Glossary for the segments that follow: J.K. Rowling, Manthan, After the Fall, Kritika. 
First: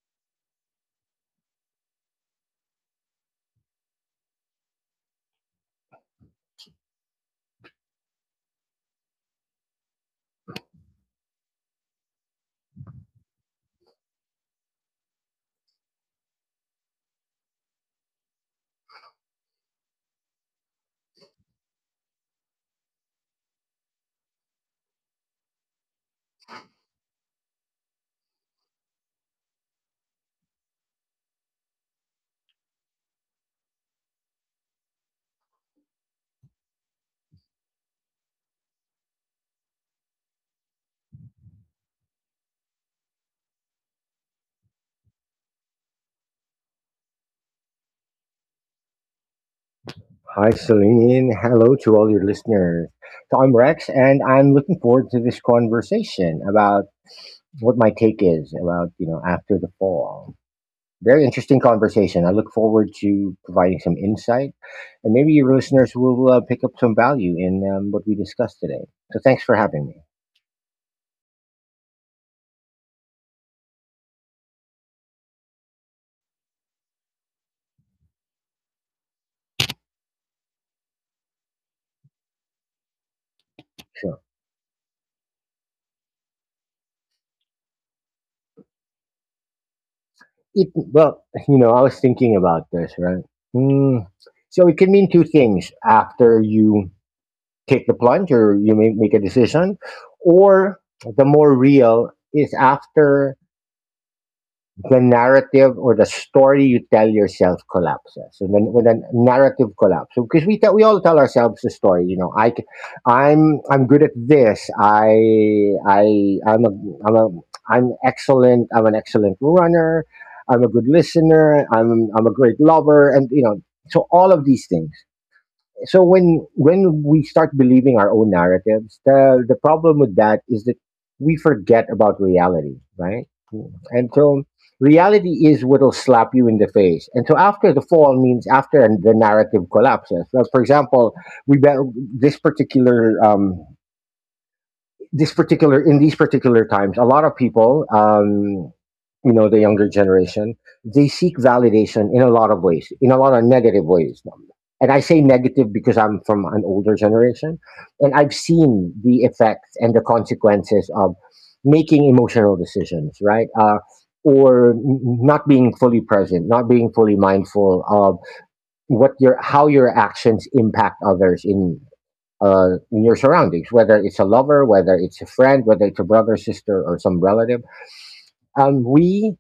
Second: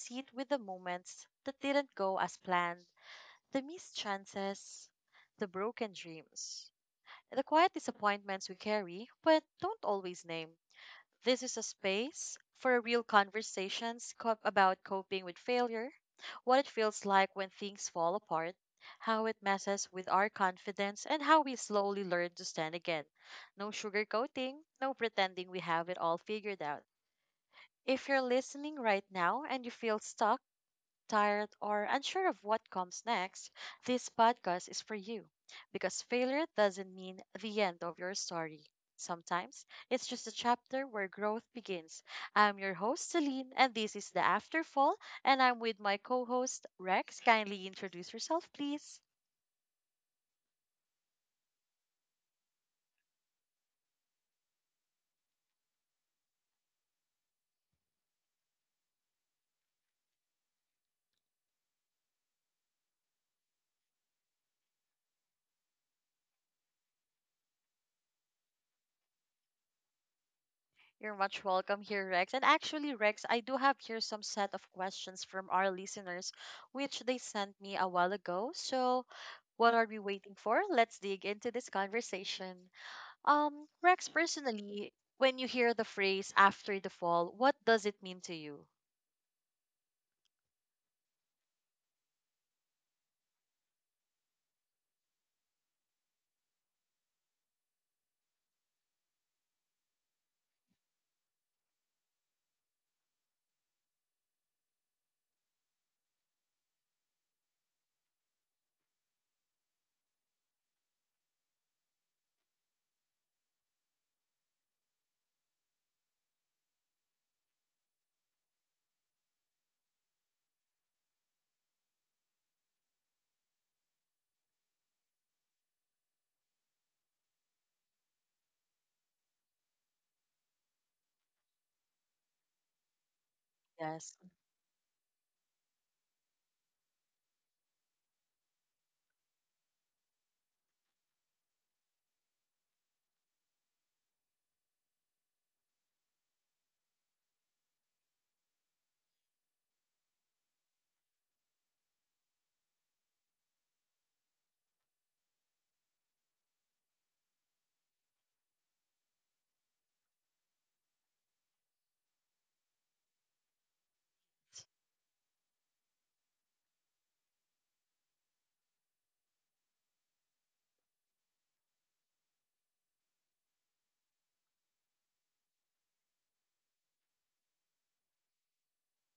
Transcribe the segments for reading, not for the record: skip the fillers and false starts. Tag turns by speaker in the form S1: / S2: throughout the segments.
S1: sit with the moments that didn't go as planned, the missed chances, the broken dreams, the quiet disappointments we carry but don't always name. This is a space for real conversations about coping with failure, what it feels like when things fall apart, how it messes with our confidence, and how we slowly learn to stand again. No sugarcoating, no pretending we have it all figured out. If you're listening right now and you feel stuck, tired, or unsure of what comes next, this podcast is for you. Because failure doesn't mean the end of your story. Sometimes it's just a chapter where growth begins. I'm your host, Celine, and this is the Afterfall, and I'm with my co host, Rex. Kindly introduce yourself, please.
S2: Hi, Celine. Hello to all your listeners. So I'm Rex, and I'm looking forward to this conversation about what my take is about after the fall. Very interesting conversation. I look forward to providing some insight, and maybe your listeners will pick up some value in what we discussed today. So thanks for having me.
S1: You're much welcome here, Rex. And actually, Rex, I do have here some set of questions from our listeners, which they sent me a while ago. So, what are we waiting for? Let's dig into this conversation.
S2: Sure.
S1: Rex, personally, when you hear the phrase after the fall, what does it mean to you?
S2: Well, I was thinking about this, right? Hmm. So it can mean two things: after you take the plunge, or you may make a decision, or the more real is after the narrative or the story you tell yourself collapses. And then when the narrative collapses, because we all tell ourselves the story. I'm good at this I I'm a I'm a I'm excellent I'm an excellent runner. I'm a good listener. I'm a great lover and you know So all of these things. So when we start believing our own narratives, the problem with that is that we forget about reality, right? And
S1: Yes,
S2: so reality is what'll slap you in the face. And so after the fall means after the narrative collapses. So for example, we be- this particular in these particular times, a lot of people, the younger generation, they seek validation in a lot of ways, in a lot of negative ways. And I say negative because I'm from an older generation, and I've seen the effects and the consequences of making emotional decisions, right? Or not being fully present, not being fully mindful of what your how your actions impact others in your surroundings, whether it's a lover, whether it's a friend, whether it's a brother, sister, or some relative. Um, we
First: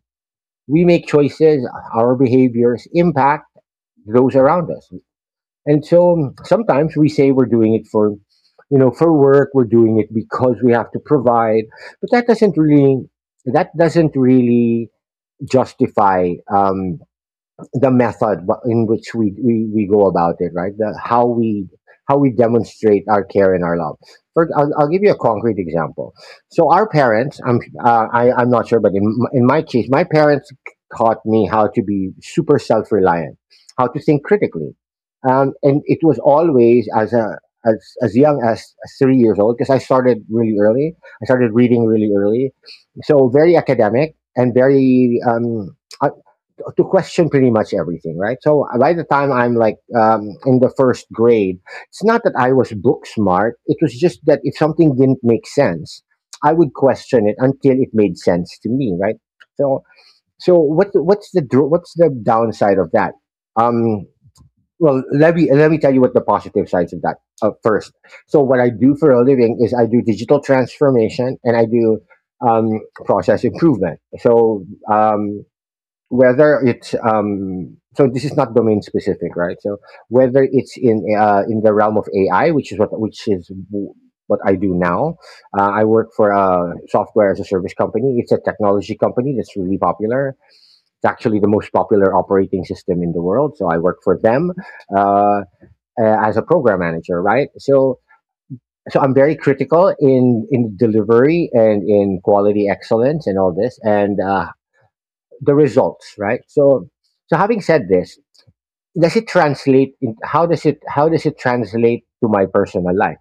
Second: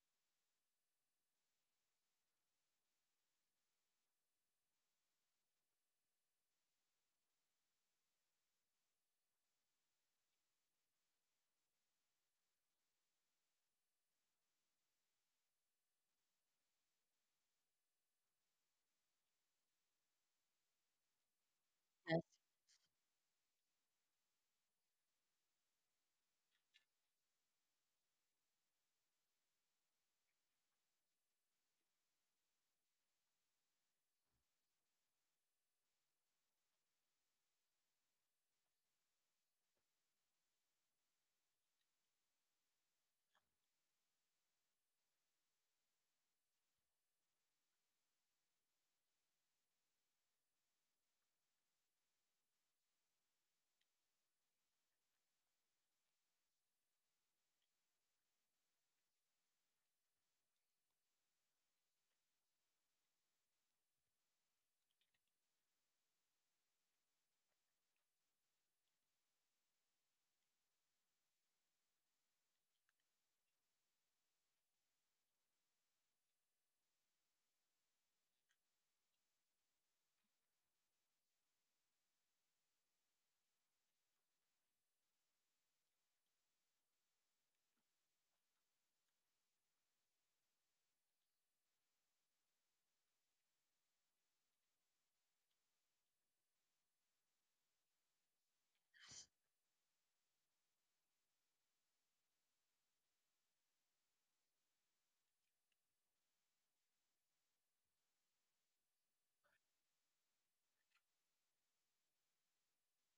S2: we make choices. Our behaviors impact those around us, and so sometimes we say we're doing it for work. We're doing it because we have to provide, but that doesn't really justify the method in which we go about it, right? How we how
S1: yes,
S2: we demonstrate our care and our love. I'll give you a concrete example. So our parents, I'm not sure, but in my case, my parents taught me how to be super self reliant, how to think critically, and it was always as young as 3 years old because I started really early. I started reading really early, so very academic and very to question pretty much everything, right? So by the time I'm like in the first grade, it's not that I was book smart. It was just that if something didn't make sense, I would question it until it made sense to me, right? So, so, what's the downside of that? Um, well, let me tell you what the positive sides of that first. So what I do for a living is I do digital transformation, and I do um, process improvement. So, um, whether it's so this is not domain specific, right? So whether it's in the realm of AI, which is what which is w- what I do now. I work for a software as a service company. It's a technology company that's really popular. It's actually the most popular operating system in the world, so I work for them uh, as a program manager, right? So I'm very critical in delivery and in quality excellence and all this, and the results, right? So, having said this, does it translate? How does it translate to my personal life?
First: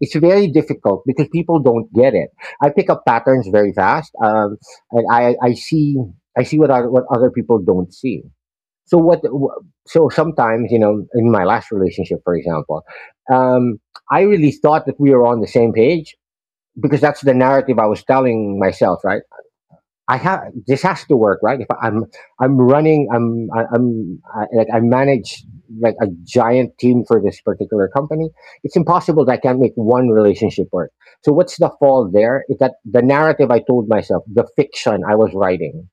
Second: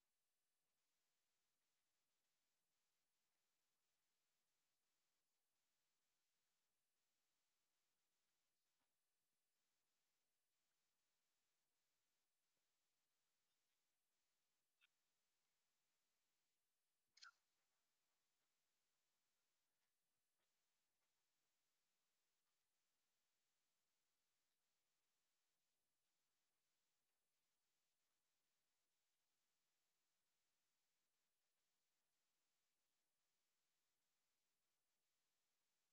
S2: It's very difficult because people don't get it. I pick up patterns very fast, and I see what other people don't see. So what? So sometimes in my last relationship, for example, um, I really thought that we were on the same page because that's the narrative I was telling myself, right? I have This has to work, right? If I'm running, like I manage like a giant team for this particular company. It's impossible that I can't make one relationship work. So what's the fall there? Is that the narrative I told myself, the fiction I was writing,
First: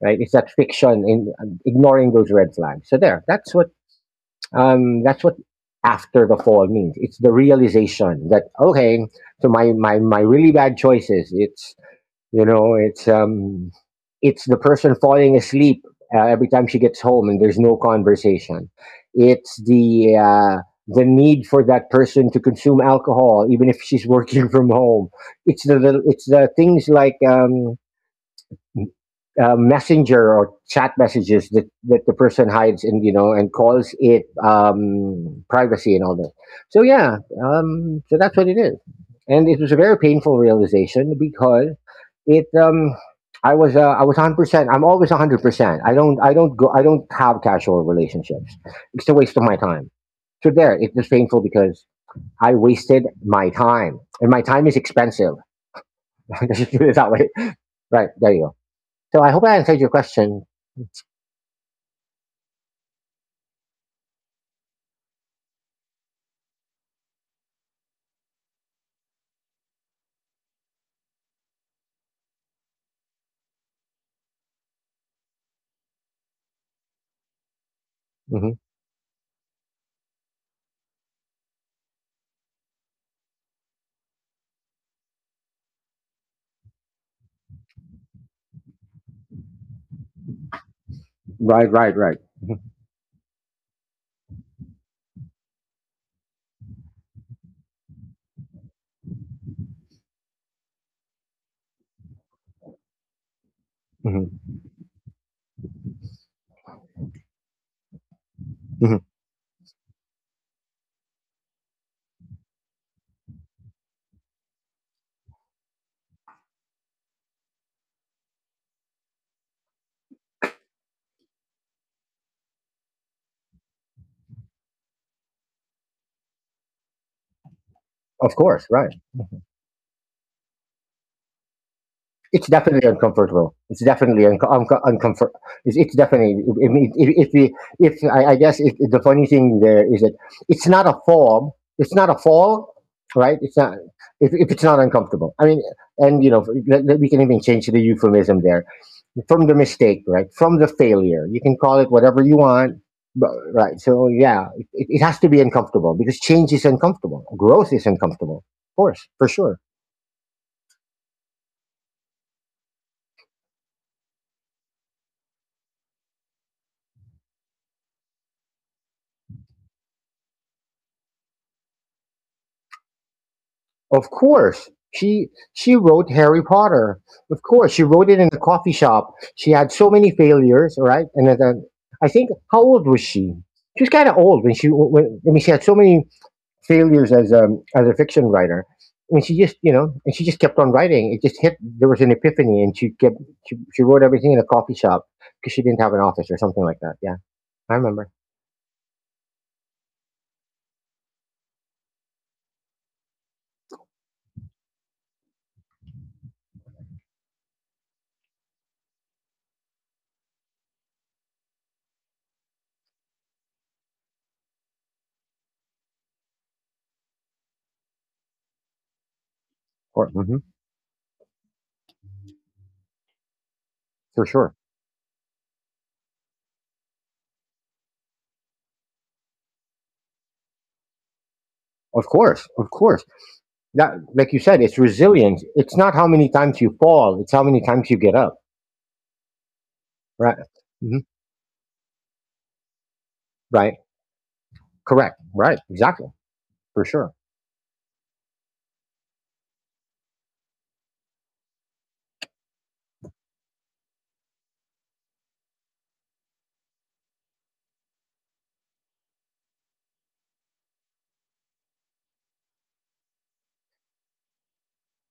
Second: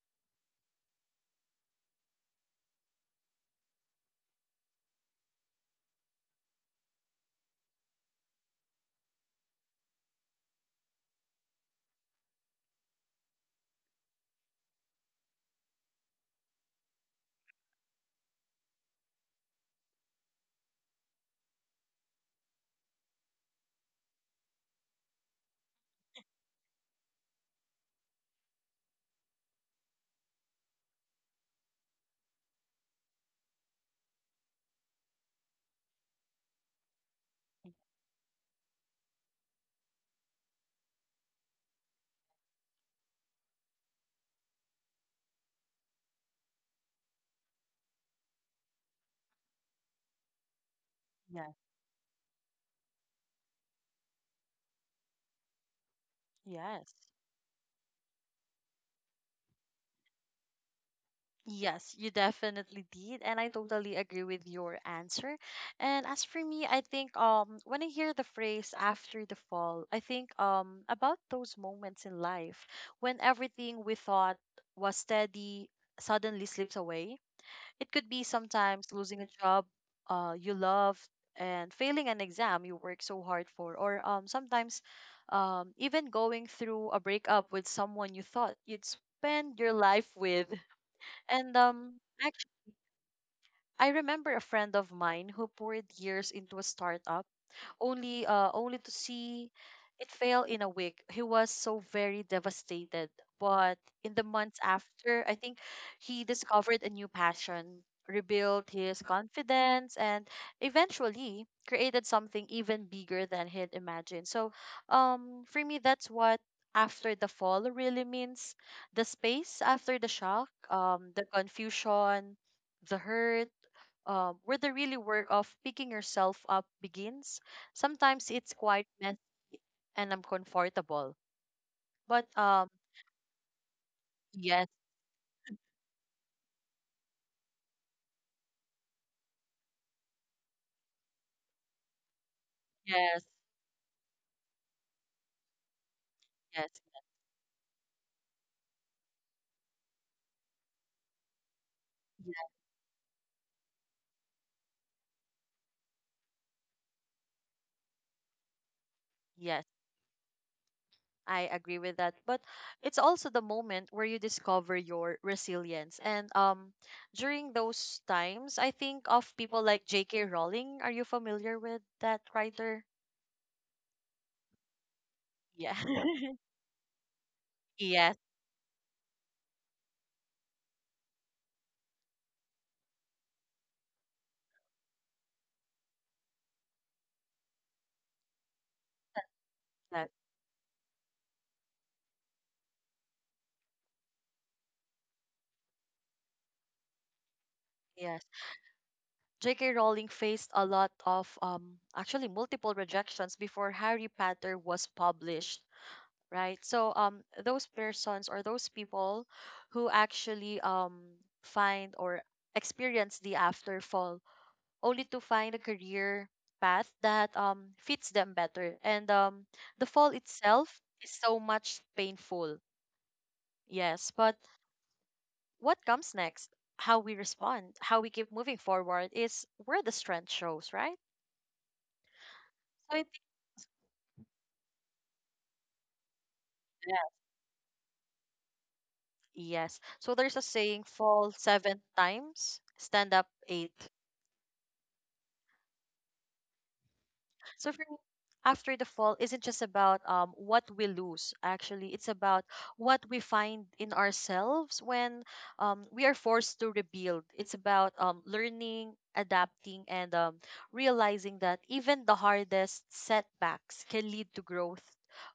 S2: right? It's that fiction in ignoring those red flags. So there, that's what after the fall means. It's the realization that okay, so my really bad choices. It's you know, it's the person falling asleep every time she gets home, and there's no conversation. It's the need for that person to consume alcohol, even if she's working from home. It's the things like messenger or chat messages that the person hides, and you know and calls it privacy and all that. So yeah, so that's what it is, and it was a very painful realization because it. I was 100%. I'm always 100%. I don't have casual relationships. It's a waste of my time. So there, it was painful
S1: yes,
S2: because I wasted my time, and my time is expensive. Let's just put
S1: yes.
S2: it that way. Right, there you go. So I hope I answered your question.
S1: Yes, you definitely did, and I totally agree with your answer. And as for me, I think when I hear the phrase after the fall, I think about those moments in life when everything we thought was steady suddenly slips away. It could be
S2: Mm-hmm.
S1: sometimes losing a job you love and failing an exam you work so hard for, or sometimes even going through a breakup with someone you thought you'd spend your life with. And
S2: Right, right, right.
S1: actually, I remember a friend of mine who poured years into a startup only only to see it fail in a week. He was so very devastated. But in the
S2: Hmm.
S1: months after, I think he discovered a new passion, rebuilt his
S2: Hmm.
S1: confidence, and eventually created something even bigger than he'd imagined. So, for me, that's what after the fall really means, the space after the shock, the confusion, the hurt, where the really work of picking yourself up begins. Sometimes
S2: Of
S1: it's
S2: course,
S1: quite
S2: right.
S1: mess and uncomfortable. But
S2: It's definitely uncomfortable. It's definitely
S1: yes,
S2: uncomfort. It's definitely. I mean, if, we, if I, I guess if the funny thing there is that it's not a fall. It's not a fall,
S1: yes,
S2: right? It's not, if it's not uncomfortable. I mean, and
S1: yes,
S2: we can even change the euphemism there from the mistake, right? From the failure. You can call it whatever you
S1: yes,
S2: want, but, right? So yeah, it has to be uncomfortable because change is uncomfortable. Growth is uncomfortable, of course, for sure.
S1: yes. I agree with that. But it's also the moment where you discover your resilience. And during those times, I think of people like J.K. Rowling. Are you familiar with that writer?
S2: Of course. She
S1: Yeah.
S2: she wrote Harry Potter. Of course, she
S1: Yes.
S2: wrote it in a coffee shop. She had so many failures, all right? And I think, how old was she? She was kind of old when I mean, she had so many failures as a fiction writer. And she just, you know,
S1: That.
S2: and she just kept on writing. It just hit, there was an epiphany, and she wrote everything in a coffee shop because she didn't have an office or something like that. Yeah. I remember.
S1: Yes. J.K. Rowling faced a lot of, actually, multiple rejections before Harry Potter was published, right? So, those persons or those people who actually find or experience the afterfall only to find a career path that fits them better. And the fall
S2: Mhm,
S1: itself is so much painful, yes,
S2: for
S1: but
S2: sure.
S1: what comes next? How we respond, how we keep moving forward is where the strength shows, right?
S2: Of course. Of
S1: So it.
S2: course. That, like you said, it's resilience. It's not how many times you
S1: Yes,
S2: fall, it's how many times you get up,
S1: yes. So there's a
S2: right.
S1: saying,
S2: Hmm.
S1: fall seven times, stand up
S2: Right.
S1: eight.
S2: Correct, right. Exactly. For sure.
S1: So for me, after the fall isn't just about what we lose. Actually, it's about what we find in ourselves when we are forced to rebuild. It's about learning, adapting, and realizing that even the hardest setbacks can lead to growth,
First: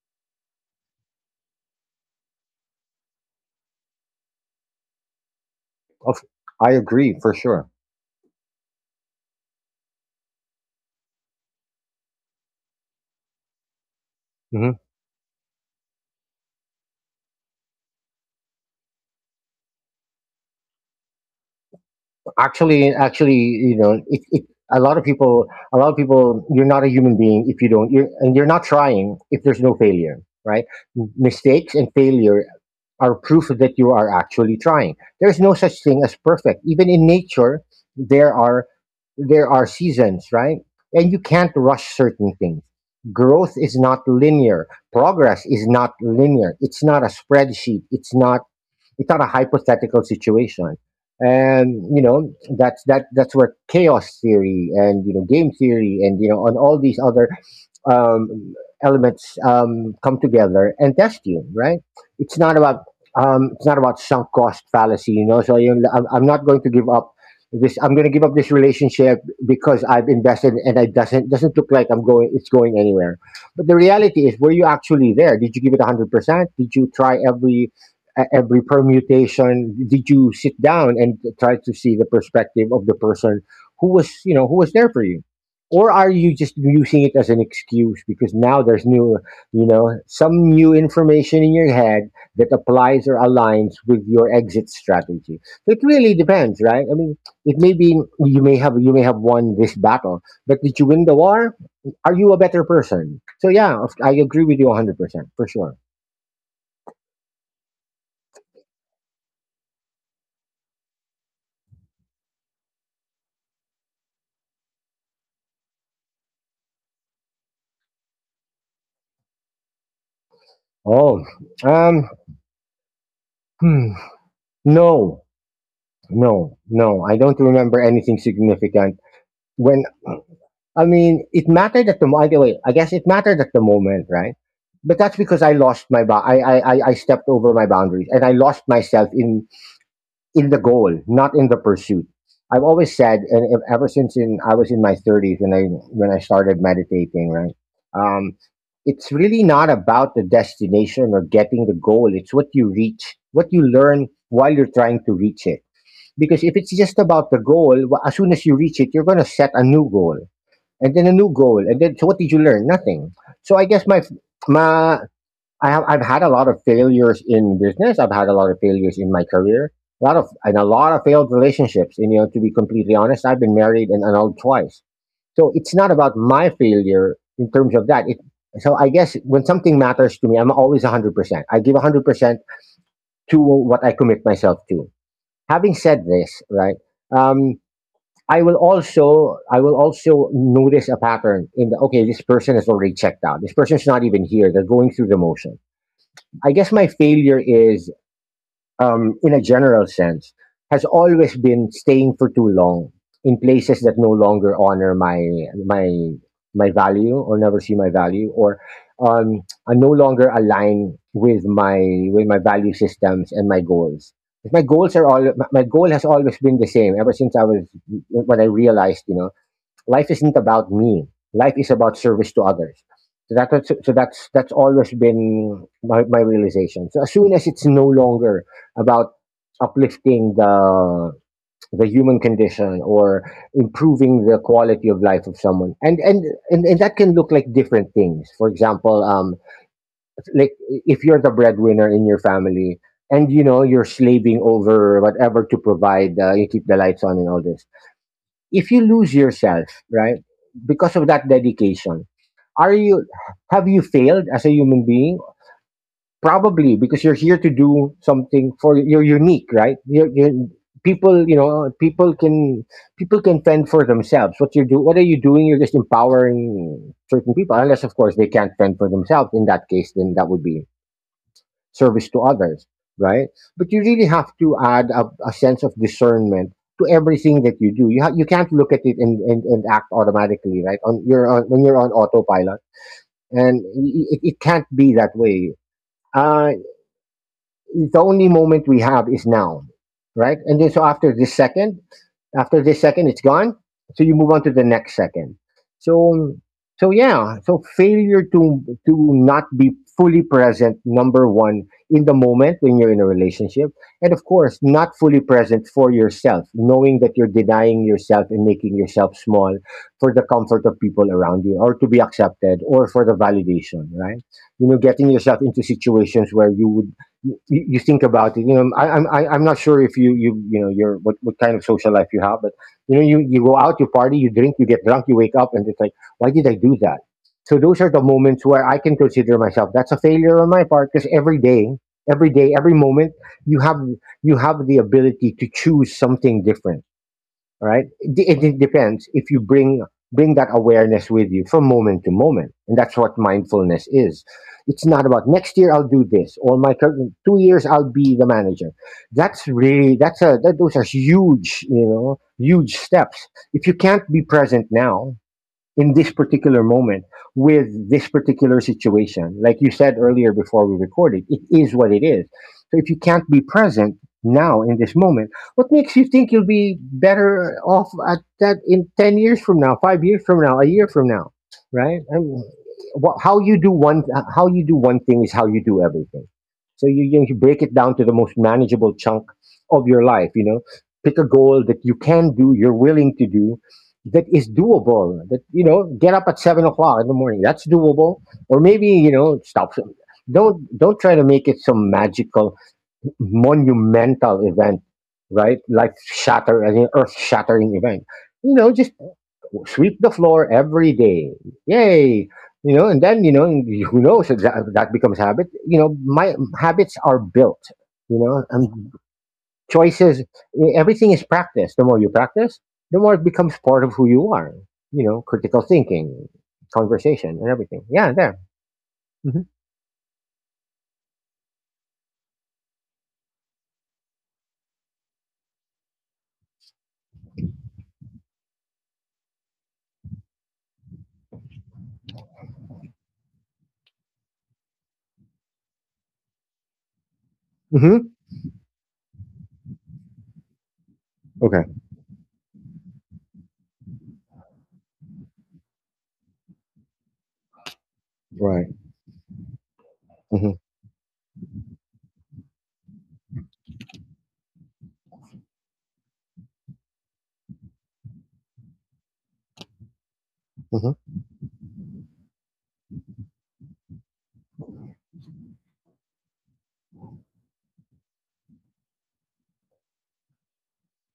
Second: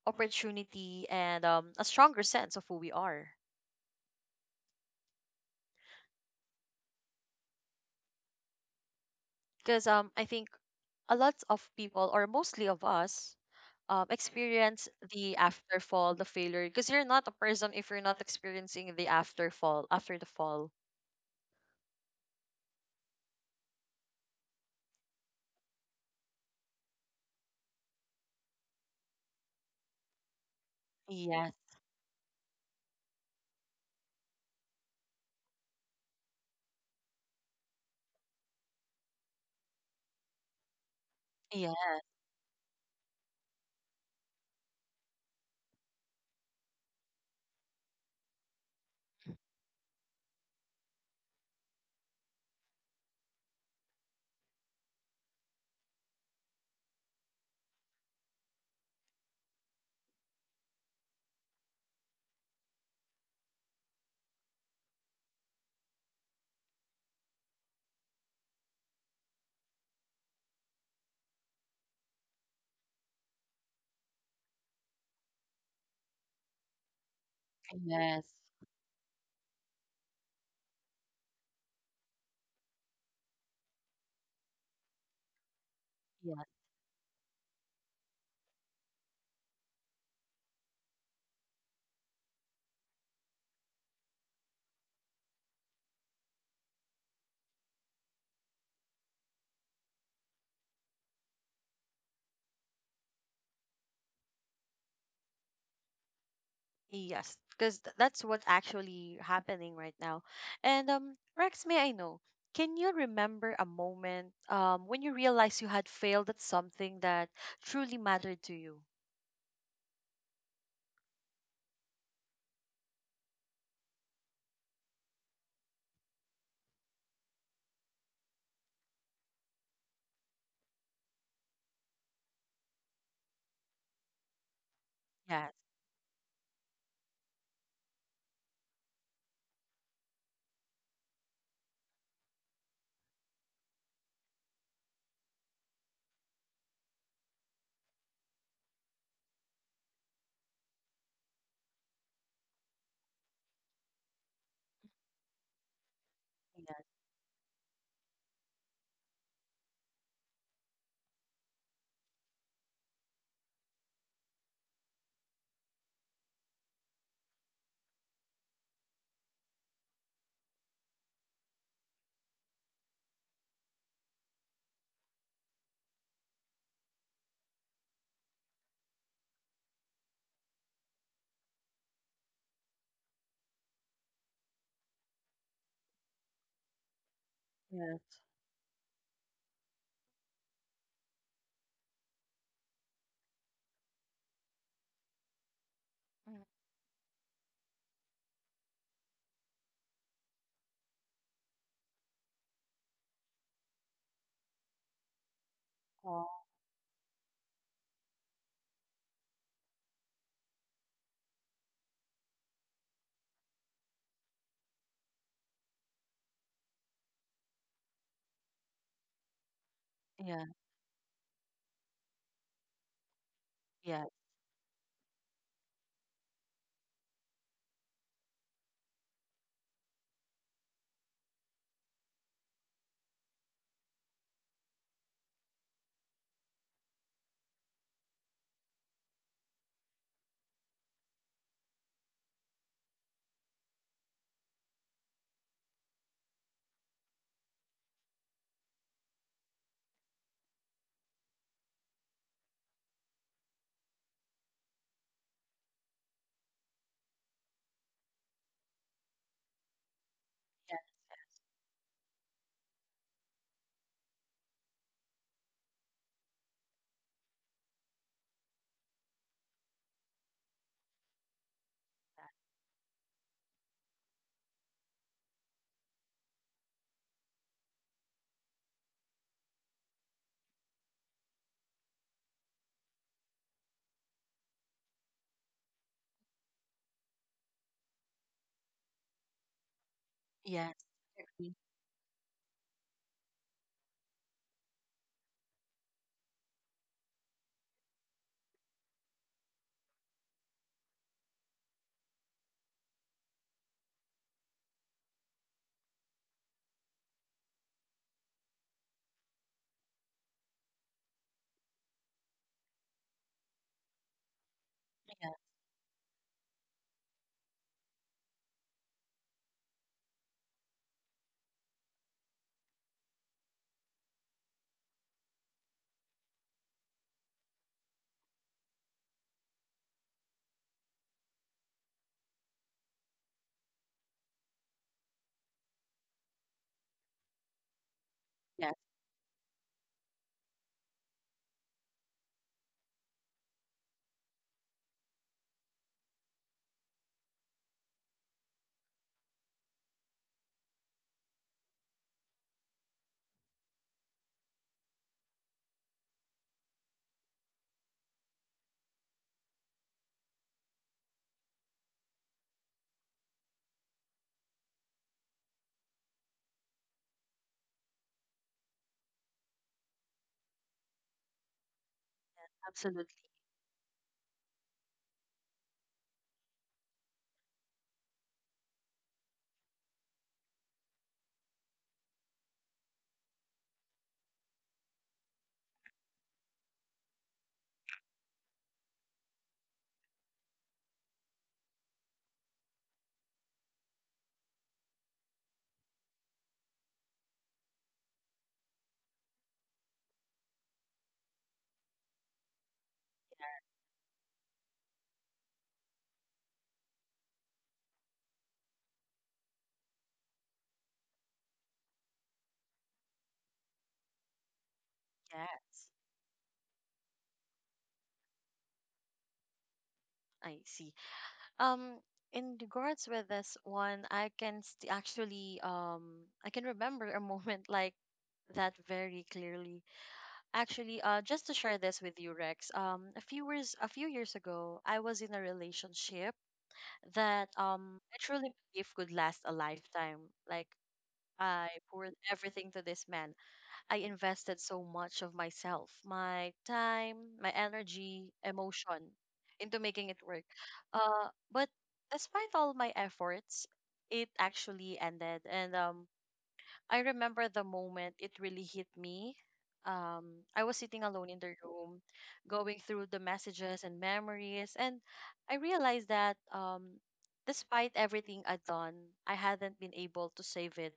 S1: opportunity, and a stronger sense of who we are,
S2: of, I agree, for sure.
S1: because I think a lot of people, or mostly of us,
S2: Hmm.
S1: experience the after fall, the failure, because you're not a person if you're not experiencing the after fall, after the fall.
S2: Actually, a lot of people a lot of people, you're not a human being if you don't, and you're not trying if there's no failure, right.
S1: Yes,
S2: Mistakes and failure are proof that you are actually trying. There's no such thing as perfect. Even in nature, there are there are seasons, right? And you can't
S1: yes,
S2: rush certain things. Growth is not linear. Progress is not linear. It's not a spreadsheet. It's not, it's not a hypothetical situation, and that's where chaos theory and game theory and you know and all these other um, elements come together and test you, right. it's not about it's not about sunk cost fallacy. So I'm not going to give up this relationship because I've invested, and it doesn't look like I'm going it's going anywhere. But the reality is, were you actually there? Did you give it 100%? Did you try every
S1: yes,
S2: every permutation? Did you sit down and try to see the perspective of the person who was there for you? Or are you
S1: yes.
S2: just using it as an excuse because now there's new you know some new information in your head that applies or aligns with your exit strategy? So it really depends, right? I mean, it may be you may have won this battle, but did you win the war? Are you a better person? So yeah, I agree with you 100%, for sure.
S1: Yes, because that's what's actually happening right now. And Rex, may I know, can you remember a moment when you realized you had failed at something that truly mattered to you?
S2: Oh, um hmm. No, no, no. I don't remember anything significant. When I mean, it mattered by the way. I guess it mattered at the moment, right? But that's because I
S1: Yes,
S2: lost my ba- I stepped over my boundaries and I lost myself in the goal, not in the pursuit. I've always said, and ever since in I was in my thirties when I started meditating, right? Um, it's really not about the destination or getting the goal. It's what you reach, what you learn while you're trying to reach it, because if it's just
S1: yes,
S2: about the goal, as soon as you reach it, you're going to set a new goal and then a new goal. And then, so what did you learn? Nothing. So I guess my, I've had a lot of failures in business. I've had a lot of failures in my career. A lot of, and a lot of failed relationships. And, you know, to be completely honest, I've been married and annulled twice. So it's not about my failure in terms of that. So I guess when something matters to me, I'm always 100%. I give 100% to what I commit myself to. Having said this, right? Um,
S1: yes.
S2: I will also notice a pattern in the, okay, this person has already checked out. This person's not even here. They're going through the motion. I
S1: Mhm.
S2: guess my failure is, in a general sense, has always been staying for too long in places that no longer honor my my
S1: Oh,
S2: my value, or never see my value, or um, are no longer align with my value systems and my goals. If My goals are all my my goal has always been the same ever since I was when I realized, you know, life isn't
S1: yeah,
S2: about me. Life is about service to others. So so
S1: yeah,
S2: that's always been my, realization. So as soon as it's no longer about uplifting the human condition, or improving the quality of life of someone, and that can look like different things. For example, like, if you're the breadwinner in your family and you know you're slaving over whatever to provide, you keep the lights on and all this, if you lose yourself, right, because of that dedication, are you have you failed as a human being? Probably, because you're here to do something, for you're unique, right?
S1: yeah,
S2: People, you know, people can fend for themselves. What you do, what are you doing? You're just empowering certain people, unless of course they can't fend for themselves. In that case, then that would be service to others, right? But you really have to add a sense of discernment to everything that you do. You can't look at it and, and act automatically, right? On you're on when you're on autopilot, and it can't be that way. Uh, the only moment we have is now, right? And then, so
S1: yes.
S2: after this
S1: Agree.
S2: second, it's gone. So you move on to the next second. So so yeah. So failure to, not be fully present, number one, in the moment when you're in a relationship, and of course, not fully present for yourself, knowing that you're denying yourself and making yourself small for the comfort of people around you, or to be accepted, or for the validation, right? You know, getting yourself into situations where you think about it. You know, I'm not sure if your what kind of social life you have, but you know, you go out, you party, you drink, you get drunk, you wake up, and it's like, why did I do that? So those are the moments where I can consider myself that's a failure on my part, because every day, every moment, you have you have the ability to choose something different, right?
S1: Yes,
S2: Depends if you bring, that awareness with you from moment to moment, and that's what mindfulness is. It's not about next year I'll do this, or 2 years I'll be the manager. That's really, those are huge, you know, huge steps. If you can't be present now, in this particular moment, with this particular situation. Like you said earlier before we recorded, it is what it is. So if you can't be present now in this moment, what makes you think you'll be better off at that in 10 years from now, 5 years from now, a year from now, right? I mean, wha-
S1: absolutely.
S2: how you do one how you do one thing is how you do everything. So you break it down to the most manageable chunk of your life, you know. Pick a goal that you can do, you're willing to do, that is doable. That, you know, get up at 7 o'clock in the morning. That's doable. Or maybe, you know, stop. Don't try to make it some magical, monumental event, right? Like shatter, as an earth-shattering event. You know, just sweep the floor every day. Yay! You know, and then, you know, who knows? If That, that becomes habit. You know, my habits are built. You know, and choices, everything is practice. The more you practice, the more it becomes part of who you are. You know, critical
S1: Yes,
S2: thinking, conversation, and everything. Yeah, there. Hmm.
S1: I see. Um, in regards with this one, I can actually I can remember a moment like that very clearly. Actually, just to share this with you, Rex. A few years ago, I was in a relationship that
S2: Hmm.
S1: I truly believe could last a lifetime. Like,
S2: Okay.
S1: I poured everything to this man. I invested so much of myself, my time, my energy,
S2: Right.
S1: emotion, into making it
S2: Hmm.
S1: work. But despite all my efforts, it actually ended. And I remember the moment it really hit me. I
S2: Hmm.
S1: was sitting alone in the room, going through the messages and memories, and I realized that, despite everything I'd done, I hadn't been able to save it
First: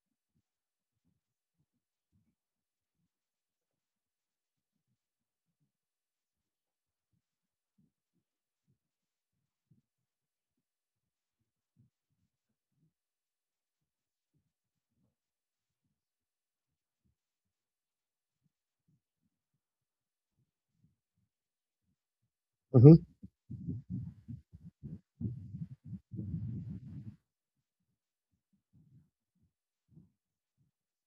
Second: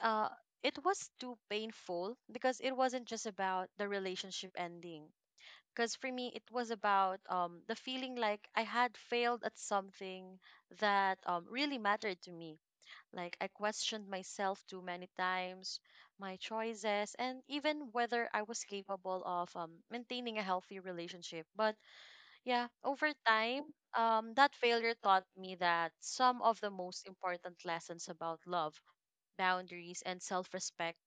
S1: uh, it was too painful, because it wasn't just about the relationship ending. Because for me, it was about, the feeling like I had failed at something that really mattered to me. Like, I questioned myself too many times, my choices, and even whether I was capable of maintaining a healthy relationship. But yeah,
S2: Hmm.
S1: over time, that failure taught me that some of the most important lessons about love, boundaries and self respect,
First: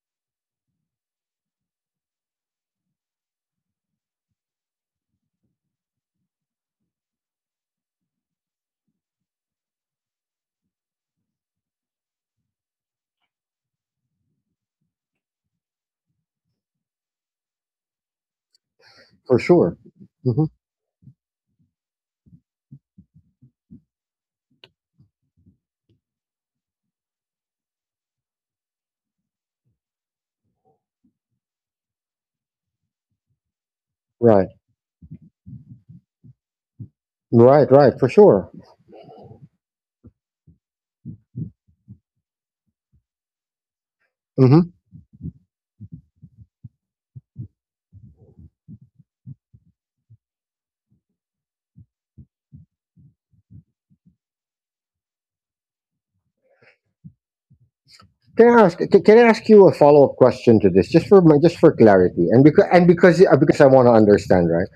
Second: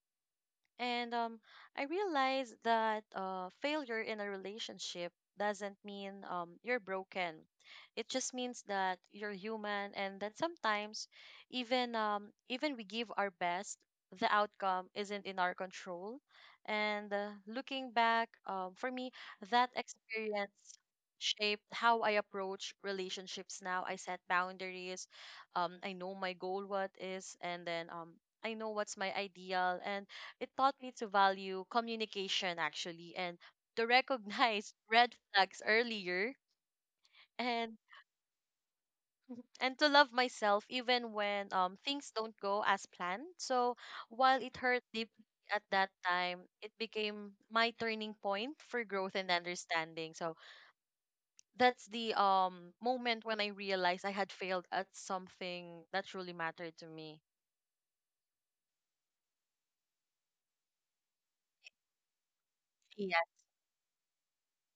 S1: and I realized that failure in a relationship doesn't mean you're broken. It just means that you're human, and that sometimes, even we give our best, the outcome isn't in our control. And looking back, for me,
S2: For
S1: that
S2: sure. Hmm.
S1: experience shaped how I approach relationships now. I set boundaries. I know my goal, what is, and then I know what's my ideal, and it taught me to value communication actually, and to
S2: Right.
S1: recognize red flags earlier,
S2: Right.
S1: and
S2: Right. For sure.
S1: and to love myself even when things don't go as planned. So while it
S2: Hmm.
S1: hurt deeply at that time, it became my turning point for growth and understanding. So that's the moment when I realized I had failed at something that truly mattered to me.
S2: Can I ask? Can I ask you a follow up question to this, just for my, just for clarity, and
S1: Yeah.
S2: because I want to understand, right?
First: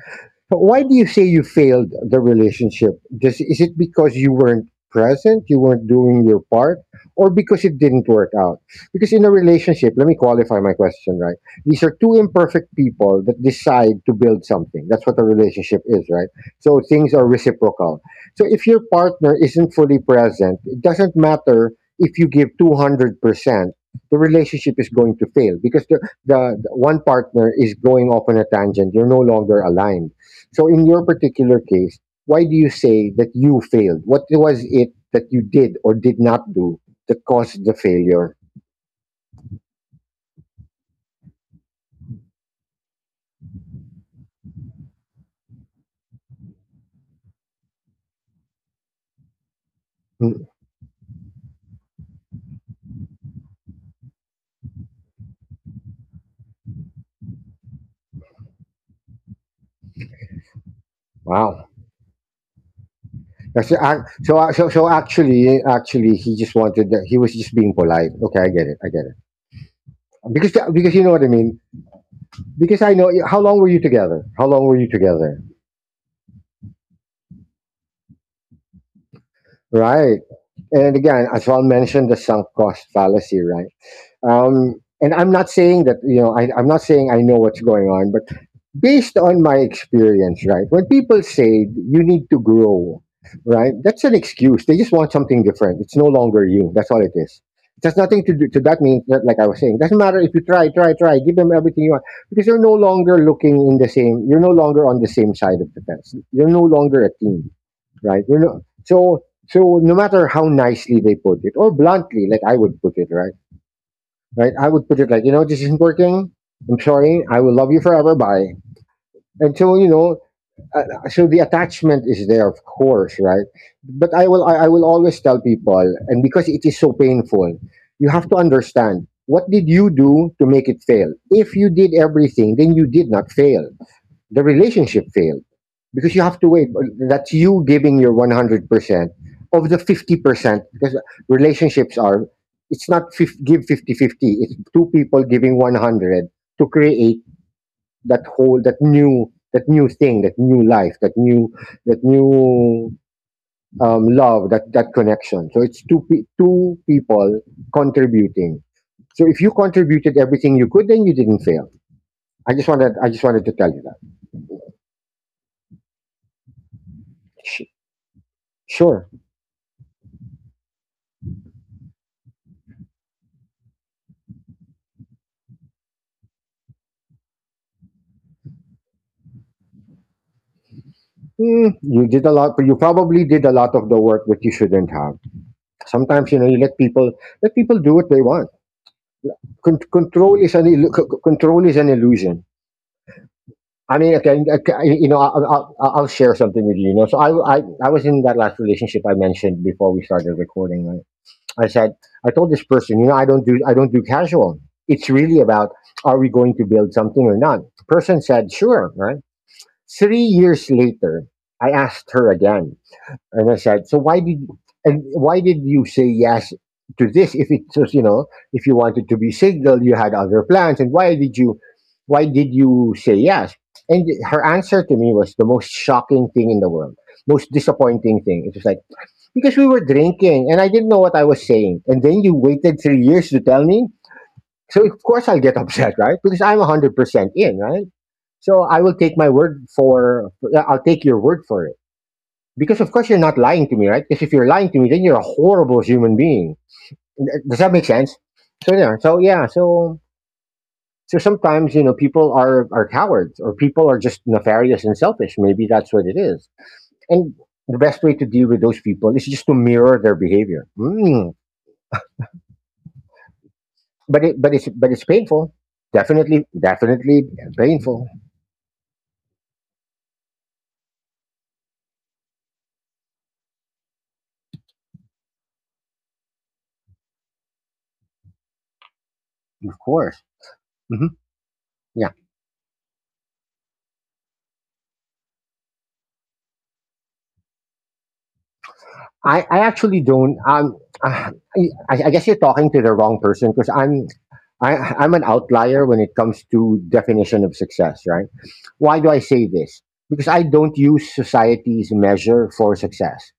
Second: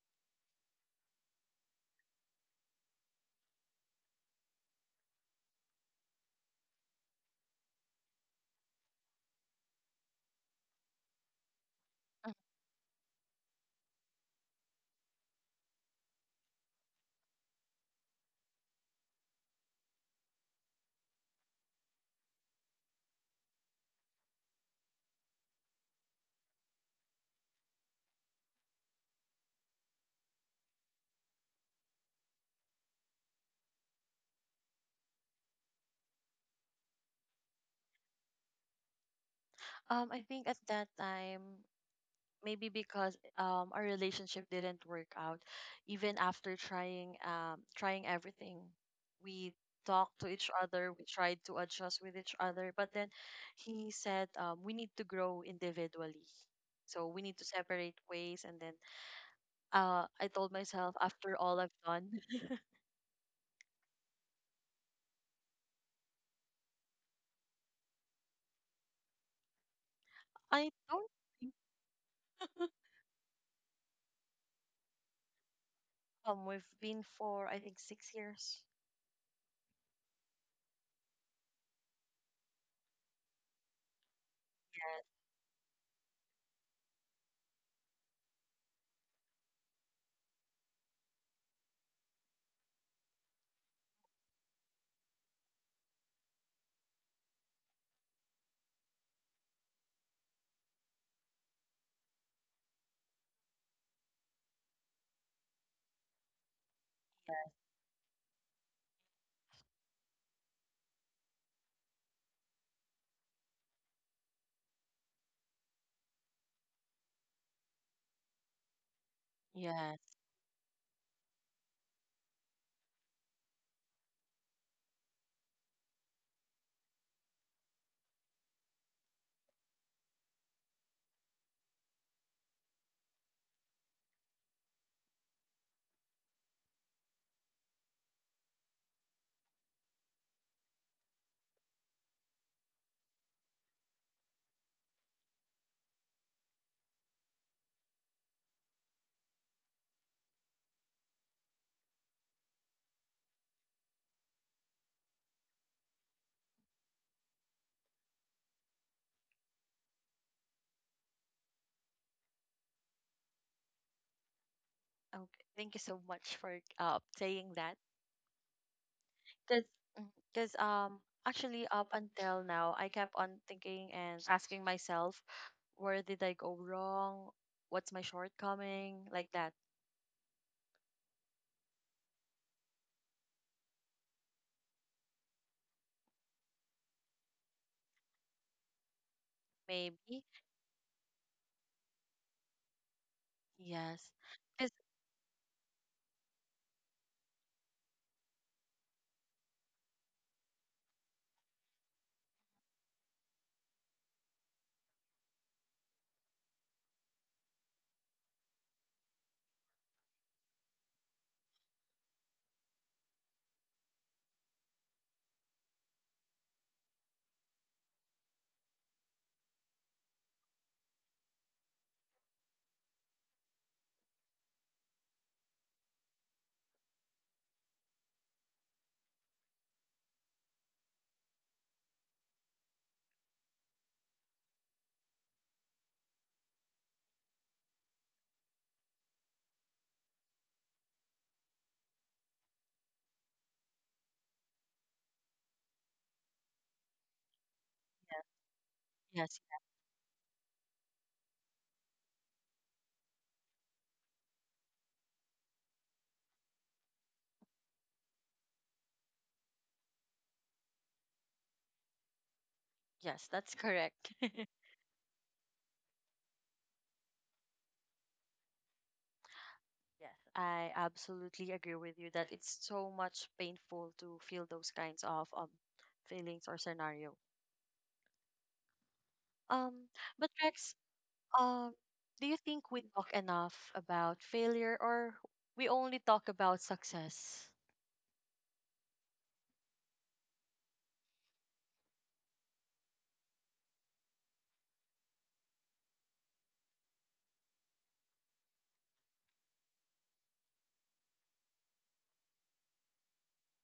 S2: So why do you say you failed the relationship? Just, is it because you weren't present, you weren't doing your part, or because it didn't work out? Because in a relationship, let me qualify my question, right? These are two imperfect people that decide to build something. That's what a relationship is, right? So things are reciprocal. So if your partner isn't fully present, it doesn't matter if you give 200%, the relationship is going to fail, because the one partner is going off on a tangent. You're no longer aligned. So in your particular case, why do you say that you failed? What was it that you did or did not do that caused the failure?
S1: I think at that time, maybe because our relationship didn't work out even after trying, trying everything. We talked to
S2: Hmm.
S1: each other, we tried to adjust with each other, but then he said, we need to grow individually, so we need to separate ways. And then I told myself, after all
S2: Wow.
S1: I've done.
S2: So, so actually, he just wanted that. He was just being polite. Okay, I get it. I get it. Because,
S1: I
S2: you
S1: don't
S2: know what I
S1: think,
S2: mean. Because I know, how long were you together? How long were you together?
S1: we've been for I think 6 years.
S2: Right. And again, as well mentioned, the sunk cost fallacy, right? And I'm not saying that, you know, I'm not saying I know what's going on, based on my experience, right? When people say you need to grow, right? That's an excuse. They just want something different. It's no longer you. That's all it is. It has nothing to do to, that means that, like I was saying, doesn't matter if you try, try, try, give them everything you want. Because you're no longer on the same side of the fence. You're no longer a team, right? You're no, so so no matter how nicely they put it, or bluntly, like I would put it, right? Right? I would put it like, you know, this isn't working. I'm sorry. I will love you forever. Bye. And so, you
S1: Yes.
S2: know, so the attachment is there, of course, right? But I will always tell people, and because it is so painful, you have to understand what did you do to make it fail. If you did everything, then you did not fail. The relationship failed, because you have to wait. That's you giving your 100% of the 50%, because relationships are. It's not give fifty-fifty. It's two people giving 100, to create that new life that new love, that connection. So it's two two people contributing. So if you contributed everything you could, then you didn't fail. I just wanted I just wanted to tell you that.
S1: Okay, thank you so much for saying that.
S2: Sh- sure.
S1: Cause, mm, cause um actually, up until now, I kept on thinking and asking myself, where did I go wrong? What's my shortcoming? Like that.
S2: Mm, you did a lot, but you probably did a lot of the work that you shouldn't have. Sometimes, you know, you let people do what they want.
S1: Maybe.
S2: Control is an illusion. I
S1: Yes.
S2: mean, okay,
S1: 'Cause-
S2: you know, I'll share something with you. You know, so I was in that last relationship I mentioned before we started recording. Right? I said, I told this person, you know, I don't do casual. It's really about, are we going to build something or not? The person said, sure, right? 3 years later, I asked her again. And I said, so why did and why did you say yes to this if it was you know if you wanted to be single you had other plans and why did you say yes? And her answer to me was the most shocking thing in the world, most disappointing thing. It was like because we were drinking and I didn't know what I was saying, and then you waited 3 years to tell me. So of course I'll get upset, right? Because I'm 100% in, right? So I'll take your word for because of course you're not lying to me, right? Because if you're lying to me, then you're a horrible human being. Does that make sense? So yeah, so
S1: yes,
S2: yeah, so so sometimes you know people are cowards or people are just nefarious and selfish. Maybe that's what it is. And the best way to deal with those people is just to mirror their behavior. Mm.
S1: yes, that's correct.
S2: But it but it's but it's painful. Definitely, definitely painful.
S1: Yes, I absolutely agree with you that it's so much painful to feel those kinds of feelings or scenario. Um,
S2: Of
S1: but
S2: course.
S1: Rex,
S2: Hmm.
S1: Um, do
S2: Yeah.
S1: you think we talk enough about failure, or we only talk about success?
S2: I actually don't. I, I guess you're talking to the wrong person because I'm an outlier when it comes to definition of success. Right? Why do I say this? Because I don't use society's measure for success.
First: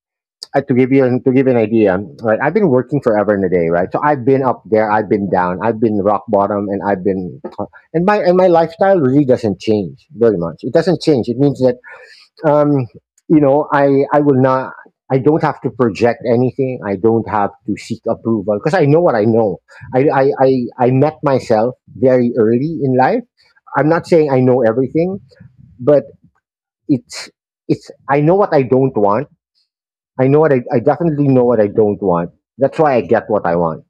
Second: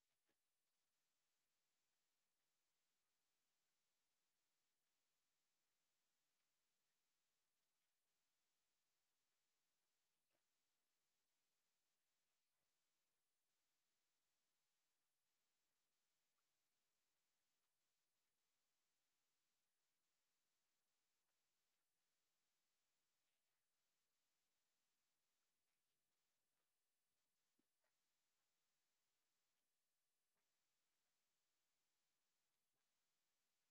S2: To give you an idea, right? I've been working forever and a day, right? So I've been up there, I've been down, I've been rock bottom, and I've been and my lifestyle really doesn't change very much. It doesn't change. It means that um, you know, I will not. I don't have to project anything. I don't have to seek approval because I know what I know. I I met myself very early in life. I'm not saying I know everything, but it's it's. I know what I don't want. I know what I definitely know what I don't want. That's why I get what I want.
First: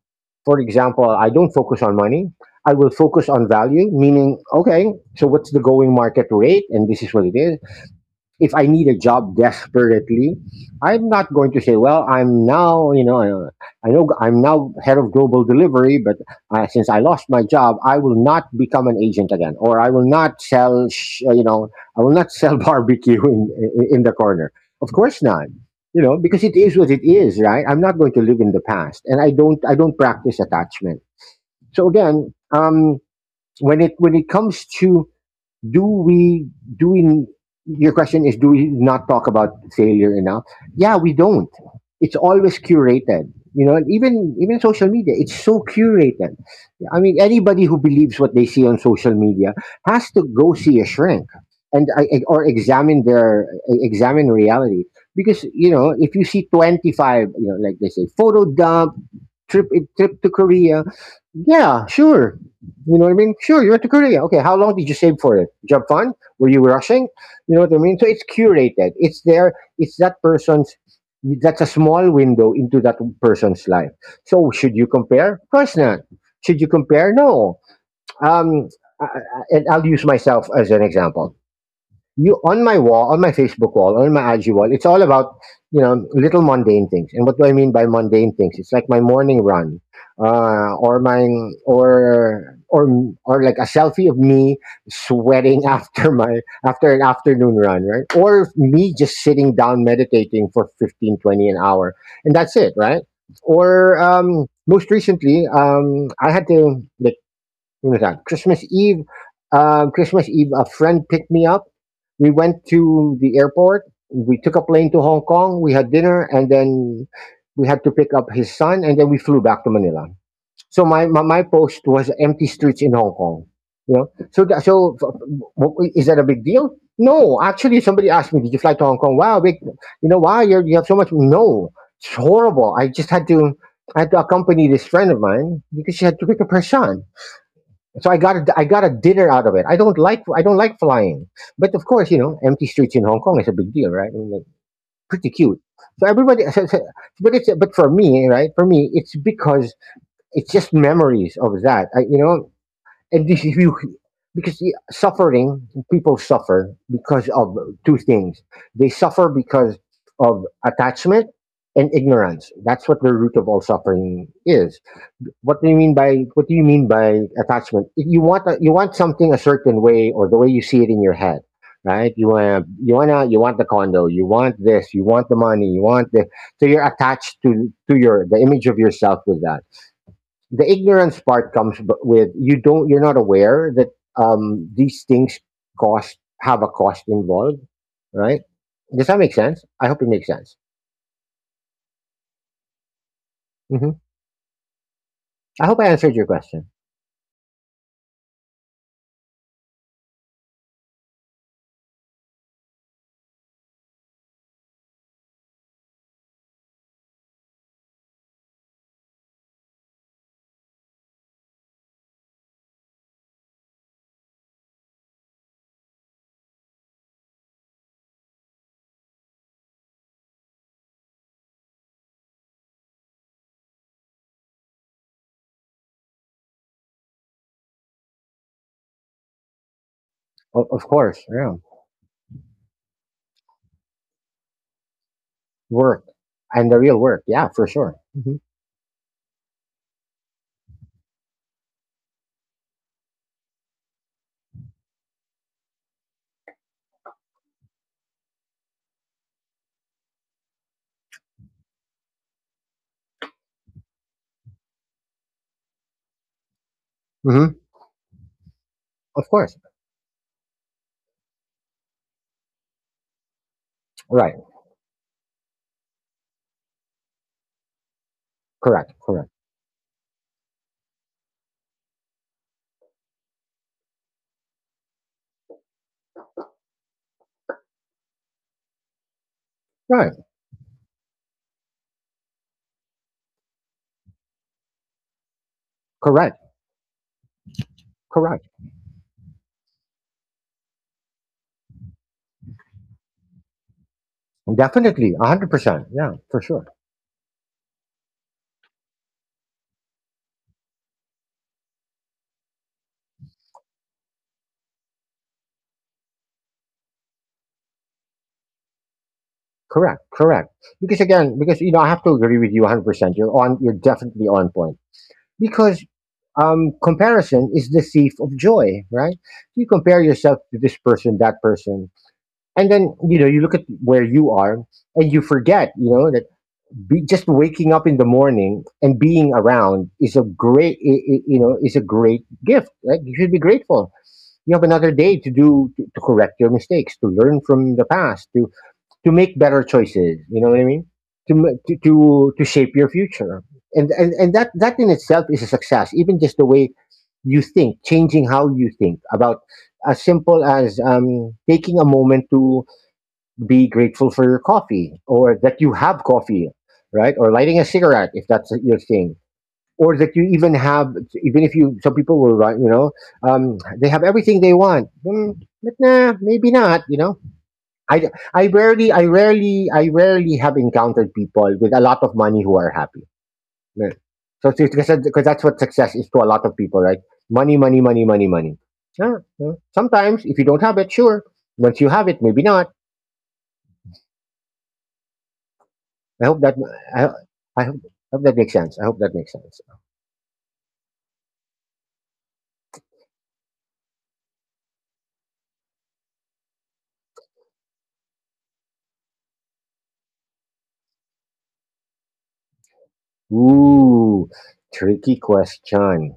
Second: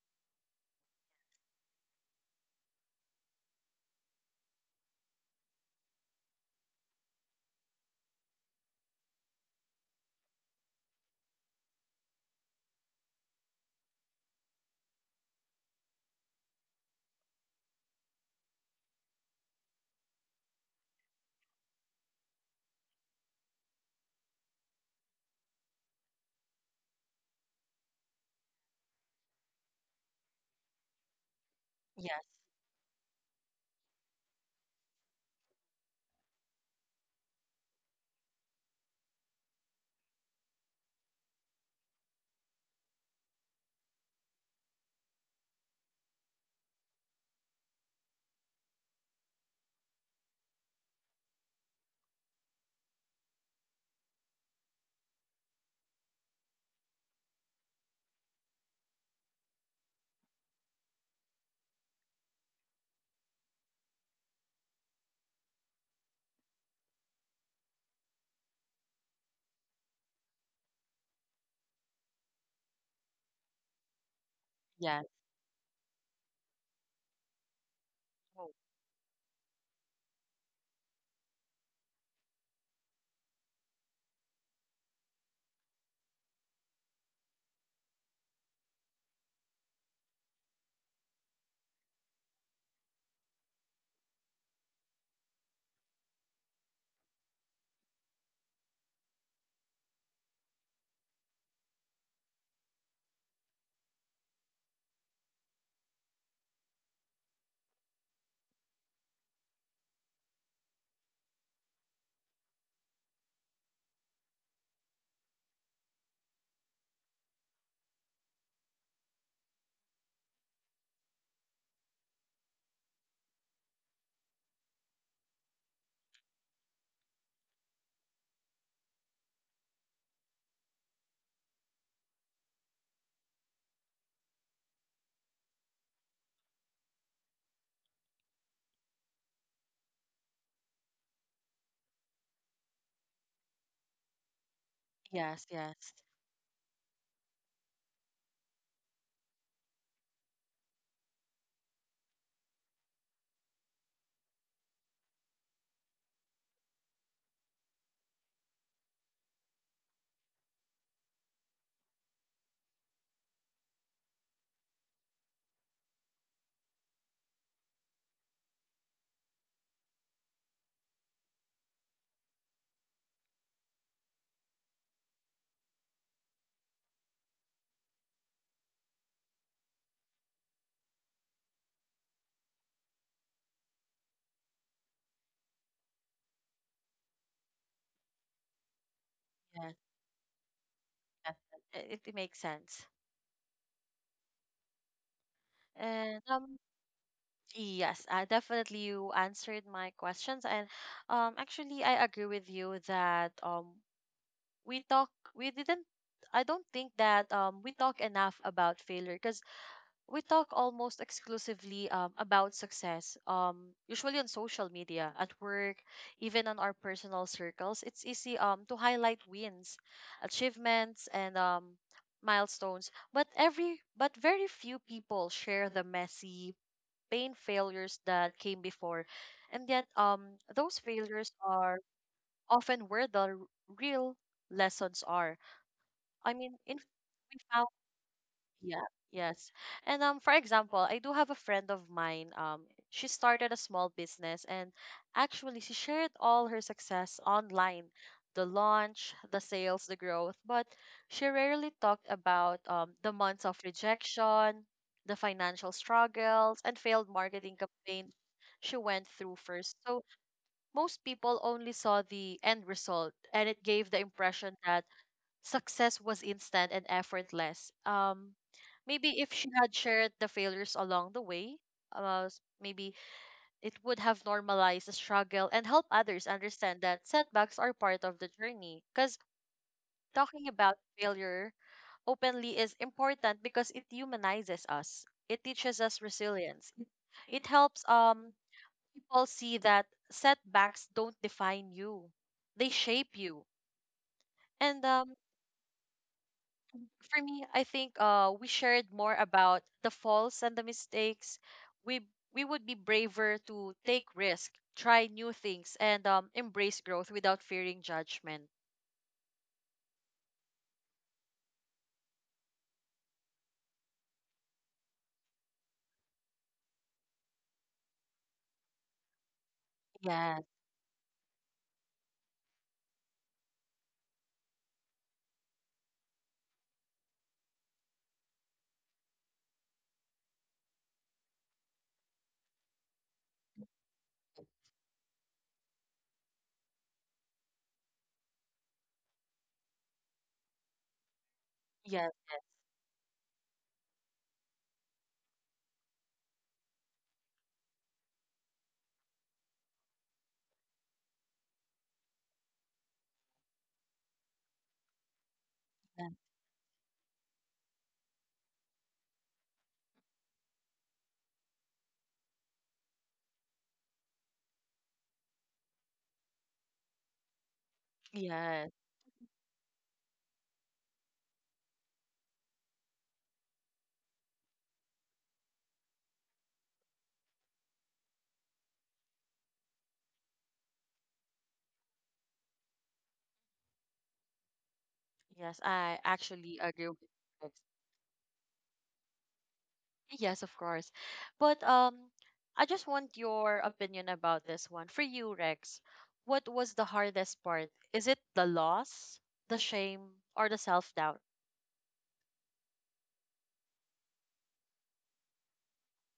S2: For example, I don't focus on money. I will focus on value, meaning okay. So what's the going market rate? And this is what it is if I need a job desperately, I'm not going to say, well, I'm now, I know I'm now head of global delivery, but since I lost my job, I will not become an agent again, or I will not you know, I will not sell barbecue in, in the corner. Of course not, you know, because it is what it is, right? I'm not going to live in the past, and I don't practice attachment. So
S1: Yes.
S2: again, when it comes to do we do we your question is do we not talk about failure enough? Yeah, we don't. It's always curated, you know, and even social media, it's so curated. I mean, anybody who believes what they see on social media has to go see a shrink and or examine their examine reality because you know if you see 25, you know, like they say, photo dump, trip trip to Korea, yeah, sure. You know what I mean? Sure, you went to Korea. Okay, how long did you save for it? Japan? Were you rushing? You know what I mean? So it's curated. It's there. It's that person's. That's a small window into that person's life. So should you
S1: Yes.
S2: compare? Of course not. Should you compare? No.
S1: Oh.
S2: Um, and I'll use myself as an example. You on my wall, on my Facebook wall, on my IG wall, it's all about you know little mundane things. And what do I mean by mundane things? It's like my morning run, or my or like a selfie of me sweating after my after an afternoon run, right? Or me just sitting down meditating for 15, 20 an hour, and that's it, right? Or most recently, I had to like Yunasan. Christmas Eve, Christmas Eve, a friend picked me up. We went to the airport. We took a plane to Hong Kong. We had dinner, and then we had to pick up his son, and then we flew back to Manila. So my post was empty streets in Hong Kong. You know, so is that a big deal? No, actually, somebody asked me, "Did you fly to Hong Kong?" Wow, big, you know, wow, you have so much. No, it's horrible. I had to accompany this friend of mine because she had to pick up her son. So I got a dinner out of it. I don't like flying, but of course you know empty streets in Hong Kong is a big deal, right? I mean, like, pretty
S1: Yes,
S2: cute.
S1: yes.
S2: So everybody, but it's but for me, right? For me, it's because it's just memories of that. I, you know, and this is you because the suffering people suffer because of two things. They suffer because of attachment and ignorance. That's what the root of all suffering is. What do you mean by attachment? If you want a, you want something a certain way or the way you see it in your head, right? You want the condo, you want this, you want the money, you want the so you're attached to your the image of yourself with that. The ignorance part comes with you don't you're not aware that these things cost have a cost involved, right? Does that make sense?
S1: Yes.
S2: I hope it makes sense.
S1: Yes. It makes sense.
S2: Hmm. I hope I
S1: And
S2: answered your question.
S1: yes, I definitely you answered my questions. And actually, I agree with you that, we talk we didn't I don't think that we talk enough about failure, because we talk almost exclusively, about success, usually on social media, at work, even on our personal circles. It's easy, to highlight wins, achievements, and milestones, but every but very few people share the messy pain failures that came before, and yet those
S2: O- of
S1: failures
S2: course,
S1: are
S2: yeah.
S1: often where the real lessons are. I
S2: Work
S1: mean, in
S2: and the real
S1: we
S2: work.
S1: found,
S2: Yeah, for sure. Hmm.
S1: yeah, yes. And for example, I do have a friend of mine. She started a small business, and actually she shared all her success online, the launch, the sales, the growth, but she rarely talked about the months of rejection, the financial struggles and failed marketing
S2: Hmm.
S1: campaign she went through
S2: Of
S1: first.
S2: course.
S1: So most people only saw the end result, and it gave the impression
S2: Right.
S1: that success was instant and effortless.
S2: Correct.
S1: Maybe if she
S2: Correct.
S1: had shared the failures along the way, maybe it would have normalized the struggle and help others understand that setbacks are part of the journey. Because
S2: Right.
S1: talking about failure openly is important, because it humanizes us. It teaches us
S2: Correct.
S1: resilience. It helps
S2: Correct.
S1: people see that setbacks don't define you; they shape you. And
S2: Definitely. 100%. Yeah, for sure.
S1: for me, I think we shared more about the faults and the mistakes. We we would be braver to take risk, try new things, and embrace growth without fearing judgment.
S2: Correct. Correct. Because again, because, you know, I have to agree with you 100%. You're on, you're definitely on point. Because comparison is the thief of joy, right? You compare yourself
S1: Yes,
S2: to this person, that person, and then you know you look at where you are, and you forget, you know, that just waking up in the morning and being around is a great you know is a great gift. Like you should be grateful you have another day to to correct your mistakes, to learn from the past, to make better choices, you know what I mean, to
S1: yes,
S2: to shape your future and, and that that in itself is a success, even just the way you think, changing how you think about, as simple as taking a moment to be grateful for your coffee or that you have
S1: yes,
S2: coffee, right? Or lighting a cigarette if that's your thing. Or that you even have, even if you, some people will, write, you know, they have everything they want. Mm, but nah, maybe not, you know. I,
S1: yes.
S2: I rarely have encountered people with a lot of money who are happy. Yeah. So, so, because that's what success is to a lot of people, right? Money, money, money, money, money. Yeah, yeah. Sometimes, if you don't have it, sure. Once you have it, maybe not.
S1: Yes, I
S2: I hope that
S1: actually agree with
S2: I,
S1: this.
S2: I hope, hope that makes sense. I hope that makes sense.
S1: Yes, of course. But I just want your opinion about this one. For you, Rex, what was the hardest part? Is it the loss, the shame, or the self-doubt?
S2: Ooh, tricky question.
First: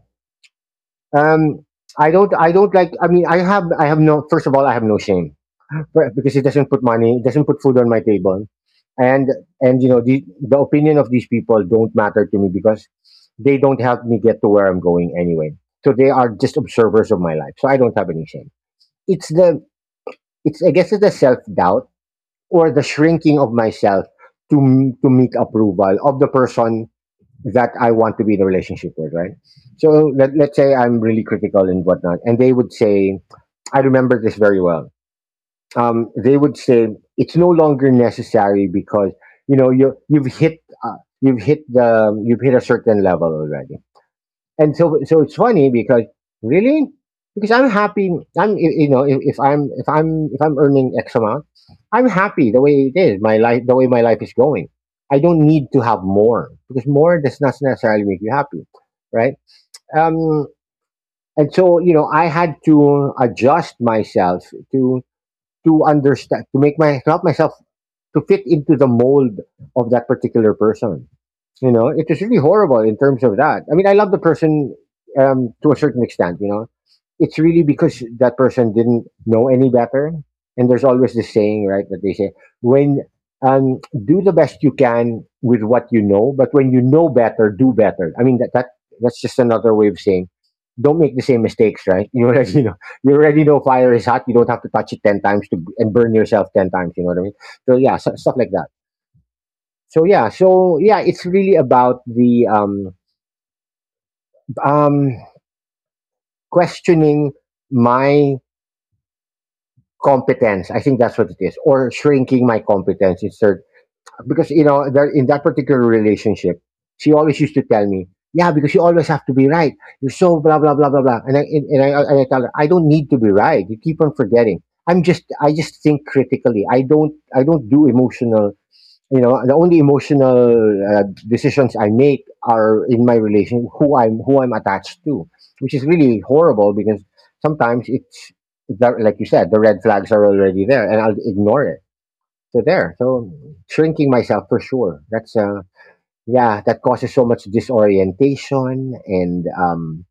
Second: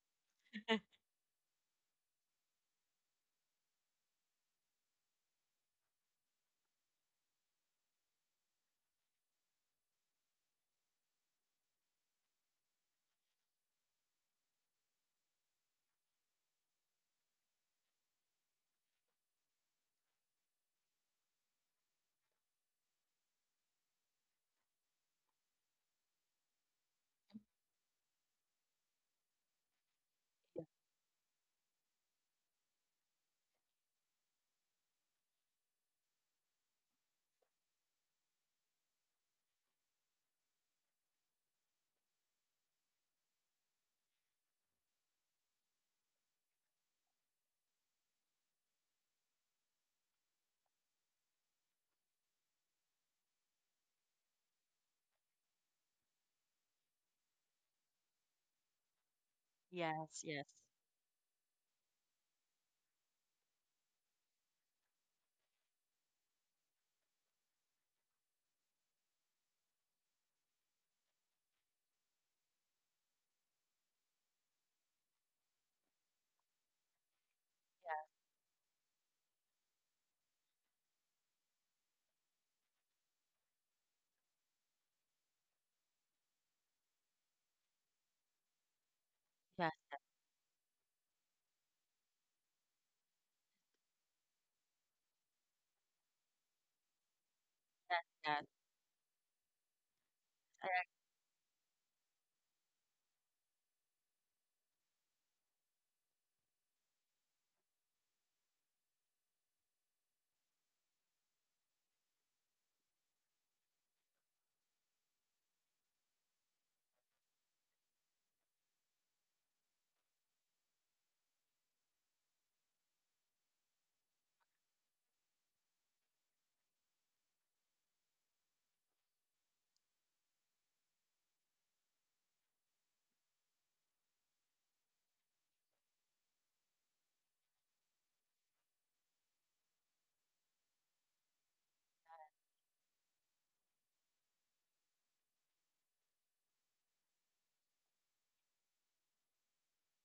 S2: Um, I don't. I don't like. I mean, I have no. First of all, I have no shame. Because it doesn't put money. It doesn't put food on my table, and and you know the opinion of these people don't matter to me because they don't help me get to where I'm going anyway. So they are just observers of my life. So I don't have any shame. It's the. It's. I guess it's the self doubt or the shrinking of myself to to meet approval of the person that I want to be in a relationship with, right? So let's say I'm really critical and whatnot, and they would say, I remember this very well. They would say it's no longer necessary because you know you've hit a certain level already and so it's funny because really because I'm happy. You know if, if I'm earning X amount, I'm happy the way it is. My life, the way my life is going. I don't need to have more because more does not necessarily make you happy, right?
S1: Yes,
S2: Um,
S1: yes.
S2: and so you know I had to adjust myself to understand to make my to help myself to fit into the mold of that particular person. You know, it is really horrible in terms of that. I mean, I love the person to a certain extent. You know, it's really because that person didn't know any better. And there's always this saying, right, that they say, when um, do the best you can with what you know, but when you know better, do better. I mean, that's just
S1: Yes.
S2: another way of saying, don't make the same mistakes, right? You already know fire is hot. You don't have to touch it 10 times to and burn yourself 10 times. You know what I mean? So yeah,
S1: That.
S2: so, stuff
S1: Uh,
S2: like that. It's really about the um questioning my competence. I think that's what it is, or shrinking my competence. It's her, because you know there, in that particular relationship, she always used to tell me, yeah, because you always have to be right, you're so blah blah blah blah blah. And I tell her, I don't need to be right. You keep on forgetting. I just think critically. I don't do emotional. You know, the only emotional uh, decisions I make are in my relation, who I'm attached to, which is really horrible because sometimes it's like you said, the red flags are already there, and I'll ignore it. So, shrinking myself for sure. That's Yeah, that causes so much disorientation and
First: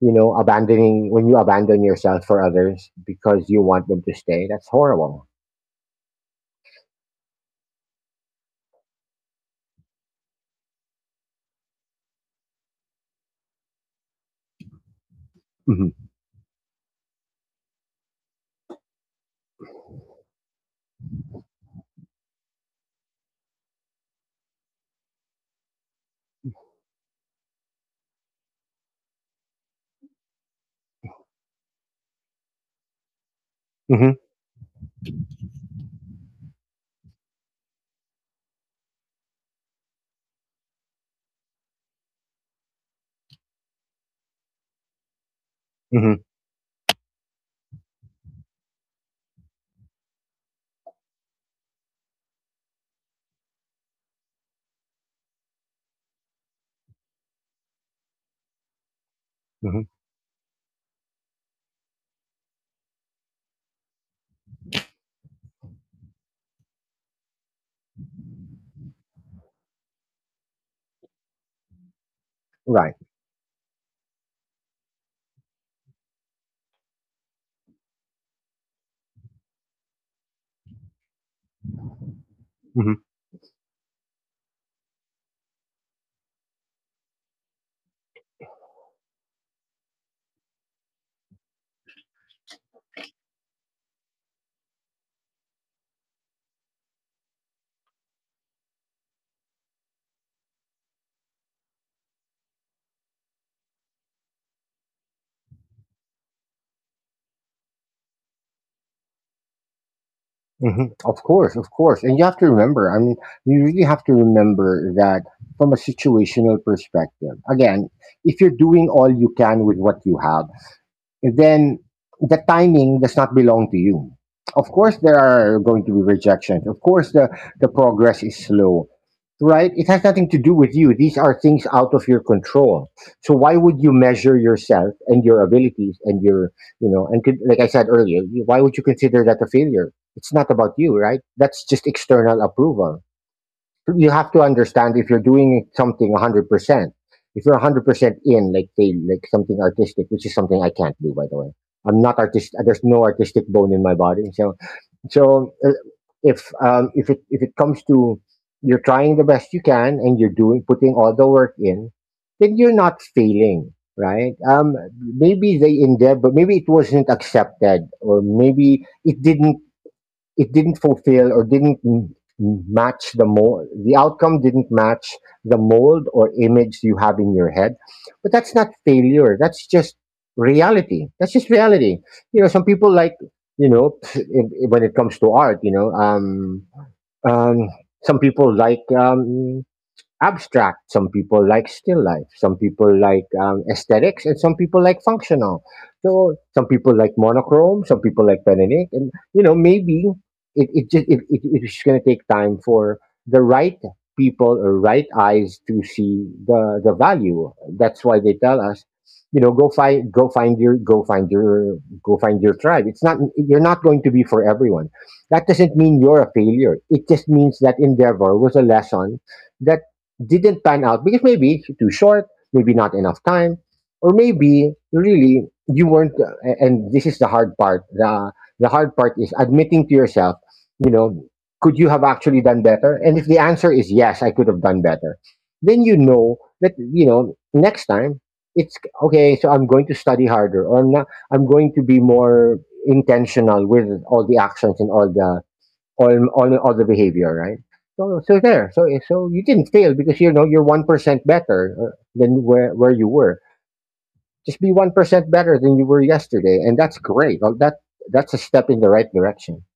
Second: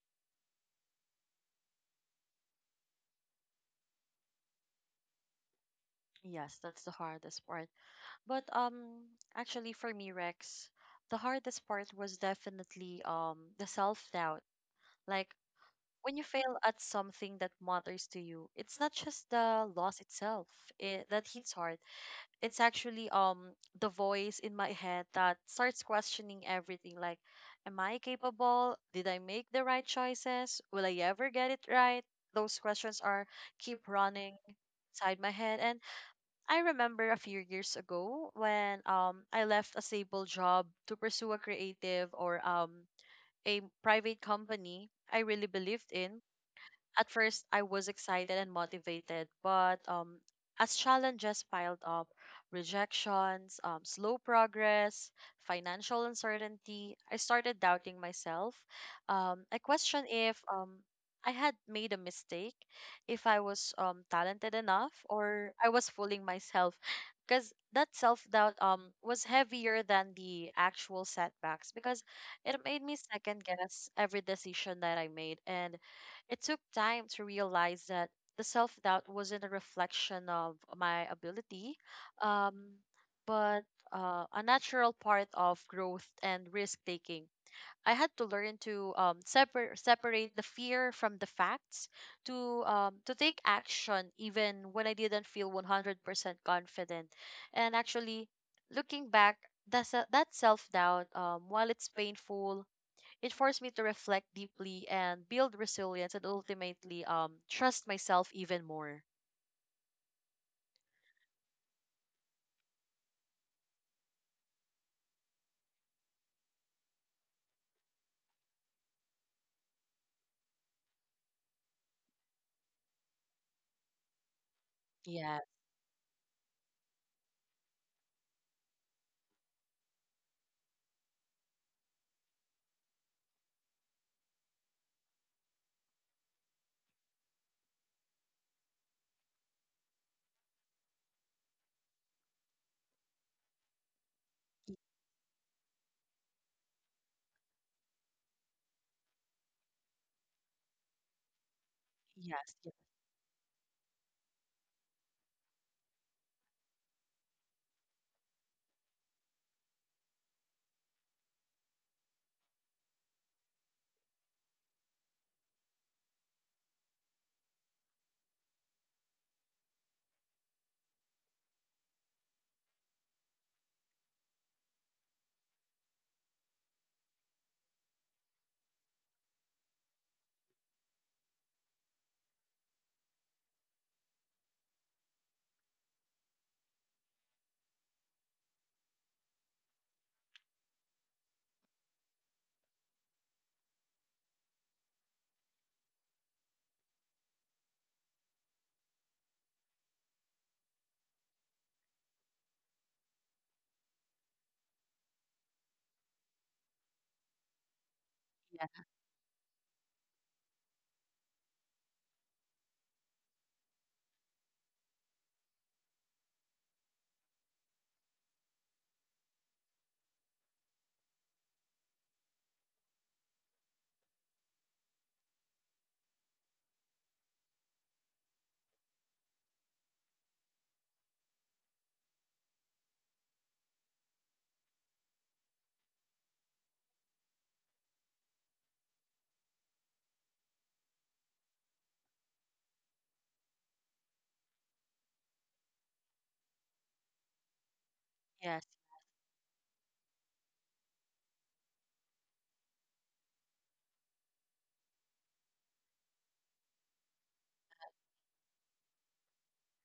S2: you know, abandoning when you abandon yourself for others because you want them to stay. That's horrible.
S1: Yes, that's the hardest part. But actually, for me, Rex, the hardest part was definitely the self-doubt. Like,
S2: Hmm.
S1: when you fail at something that matters to you, it's not just the loss itself, that hits hard. It's actually the voice in my head that starts questioning everything. Like am I capable? Did I make the right choices? Will I ever get it right? Those questions are keep
S2: Hmm.
S1: running inside my head. And I remember a few years ago when I left a stable job to pursue a creative or a private company I really believed
S2: Hmm.
S1: in. At first, I was excited and motivated, but as challenges piled up, rejections, slow progress, financial uncertainty, I started doubting myself. I
S2: Hmm.
S1: questioned if I had made a mistake, if I was talented enough, or I was fooling myself. Because that self doubt was heavier than the actual setbacks, because it made me
S2: Right.
S1: second guess every decision that I made. And it took time to realize that the self doubt wasn't a reflection of my ability, um,
S2: Mm-hmm.
S1: but a natural part of growth and risk taking. I had to learn to separate the fear from the facts, to take action even when I didn't feel 100% confident. And actually, looking back, that self doubt, while it's painful, it forced me to reflect deeply and build resilience and ultimately trust myself even more.
S2: Mhm. Of course, of course. And you have to remember, I mean, you really have to remember that from a situational perspective. Again, if you're doing all you can with what you have, then the timing does not belong to you. Of course, there
S1: Yeah.
S2: are going to be rejections. Of course, the progress is slow, right? It has nothing to do with you. These are things out of your control. So why would you measure yourself and your abilities and your, you know, and could, like I said earlier, why would you consider that a failure? It's not about you, right? That's just external approval. You have to
S1: y-
S2: understand if you're doing something 100%. If you're 100% in, like say, like something artistic, which is something I can't do, by the way. I'm not
S1: Yes.
S2: artistic. There's no artistic bone in my body, so so if if it comes to, you're trying the best you can and you're doing putting all the work in, then you're not failing, right? Maybe they endeavor, but maybe it wasn't accepted, or maybe it didn't fulfill, or didn't match the mold. The outcome didn't match the mold or image you have in your head, but that's not failure. That's just reality. You know, some people like, when it comes to art, you know, um some people like abstract, some people like still life, some people like aesthetics, and some people like functional. So some people like monochrome, some people like pen and ink, and you know, maybe it, it just it, it, it's going to take time for the right people or right eyes to see the value. That's why they tell
S1: Yeah.
S2: us, you know, go find your tribe. It's not You're not going to be for everyone. That doesn't mean you're a failure. It just means that endeavor was a lesson that didn't pan out because maybe too short, maybe not enough time, or maybe really you weren't. And this is the hard part. The hard part is admitting to yourself, you know, could you have actually done better? And if the answer is yes, I could have done better, then you know that, you know, next time it's okay. So I'm going to study harder, or I'm not. I'm going to be more intentional with all the actions and all the other behavior, right? So so
S1: Yes.
S2: there, so eh, so you didn't fail because you know you're 1% better than where you were. Just be 1% better than you were yesterday, and that's great. Oh, that's a step in the right direction.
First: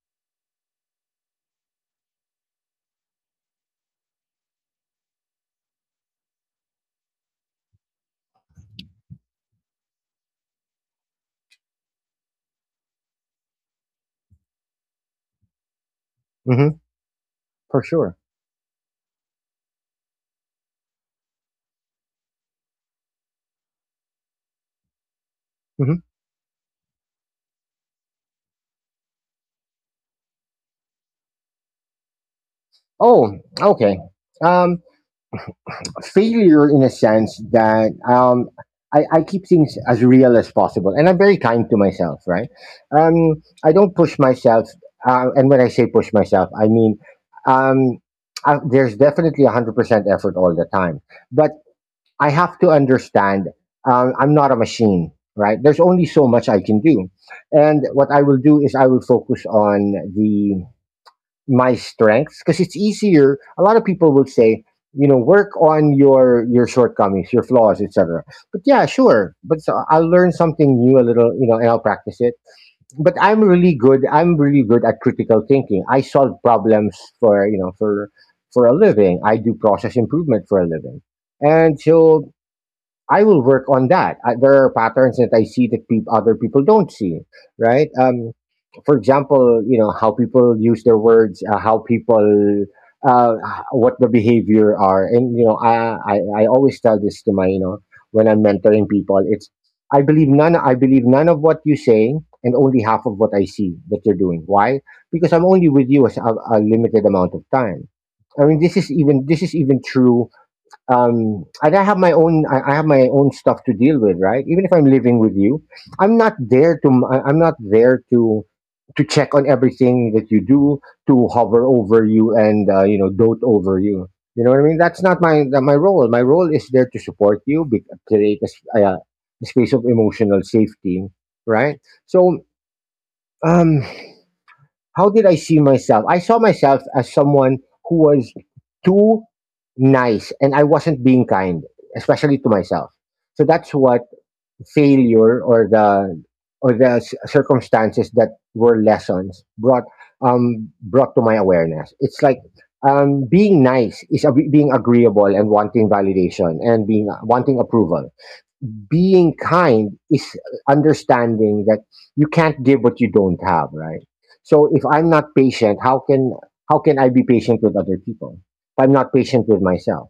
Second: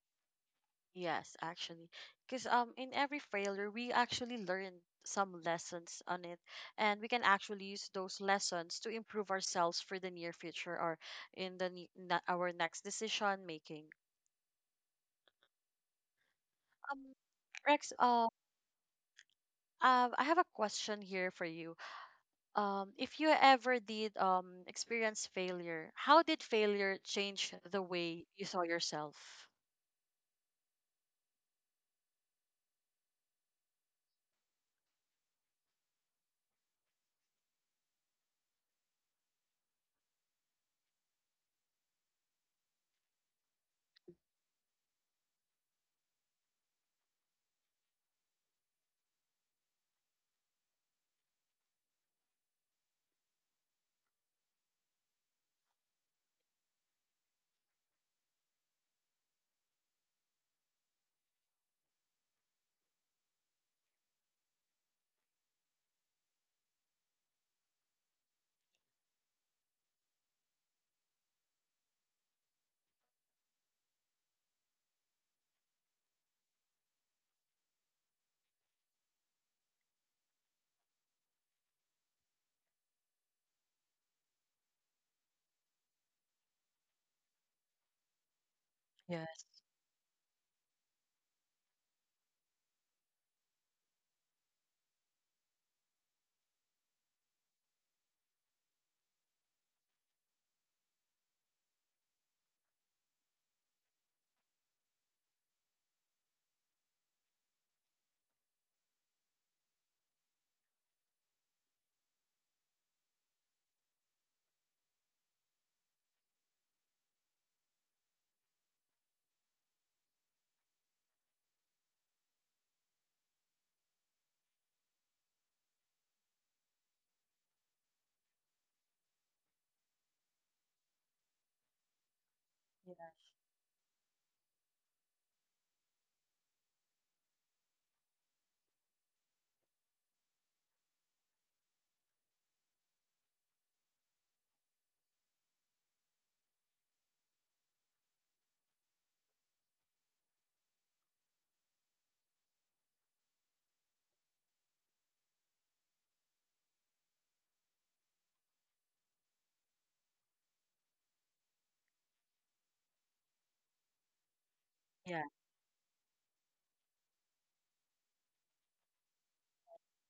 S1: Yes. Actually, because in every failure we actually learn some lessons on it, and we can actually use those lessons to improve ourselves for the near future or in the our next decision making.
S2: Hmm.
S1: Um, Rex,
S2: For sure.
S1: I have a question here for you. If you ever did experience failure, how did
S2: Hmm.
S1: failure change the way you saw yourself?
S2: Oh, okay. Um, Failure in a sense that I keep things as real as possible, and I'm very kind to myself. Right? I don't push myself, and when I say push myself, I mean, um, there's definitely 100% effort all the time, but I have to understand, I'm not a machine. Right? There's only so much I can do, and what I will do is I will focus on the my strengths because it's easier. A lot of people would say, you know, work on your shortcomings, your flaws, etc. But yeah, sure. But so I'll learn something new a little, you know, and I'll practice it. But I'm really good. I'm really good at critical thinking. I solve problems for you know for a living. I do process improvement for a living, and so I will work on that. There are patterns that I see that peop other people don't see, right? For
S1: Yes,
S2: example, you know how people use their words, how people, uh, what the behavior are, and you know I always tell this to my you know when I'm mentoring people, it's, I believe none of what you say and only half of what I see that you're doing. Why? Because I'm only with you as a limited amount of time. I mean, this is even true, and I have my own stuff to deal with, right? Even if I'm living with you, I'm not there to I- I'm not there to check on everything that you do, to hover over you and you know, dote over you. You know what I mean? That's not my role. My role is there to support you, create a space of emotional safety, right? So
S1: yeah,
S2: um, how did I see myself? I saw myself as someone who was too nice, and I wasn't being kind, especially to myself. So that's what failure or the circumstances that were lessons brought, brought to my awareness. It's like, being nice is being agreeable and wanting validation and being wanting approval. Being kind is understanding that you can't give what you don't have, right? So if I'm
S1: yeah, yeah,
S2: not patient, how can I be patient with other people? If I'm not patient with myself,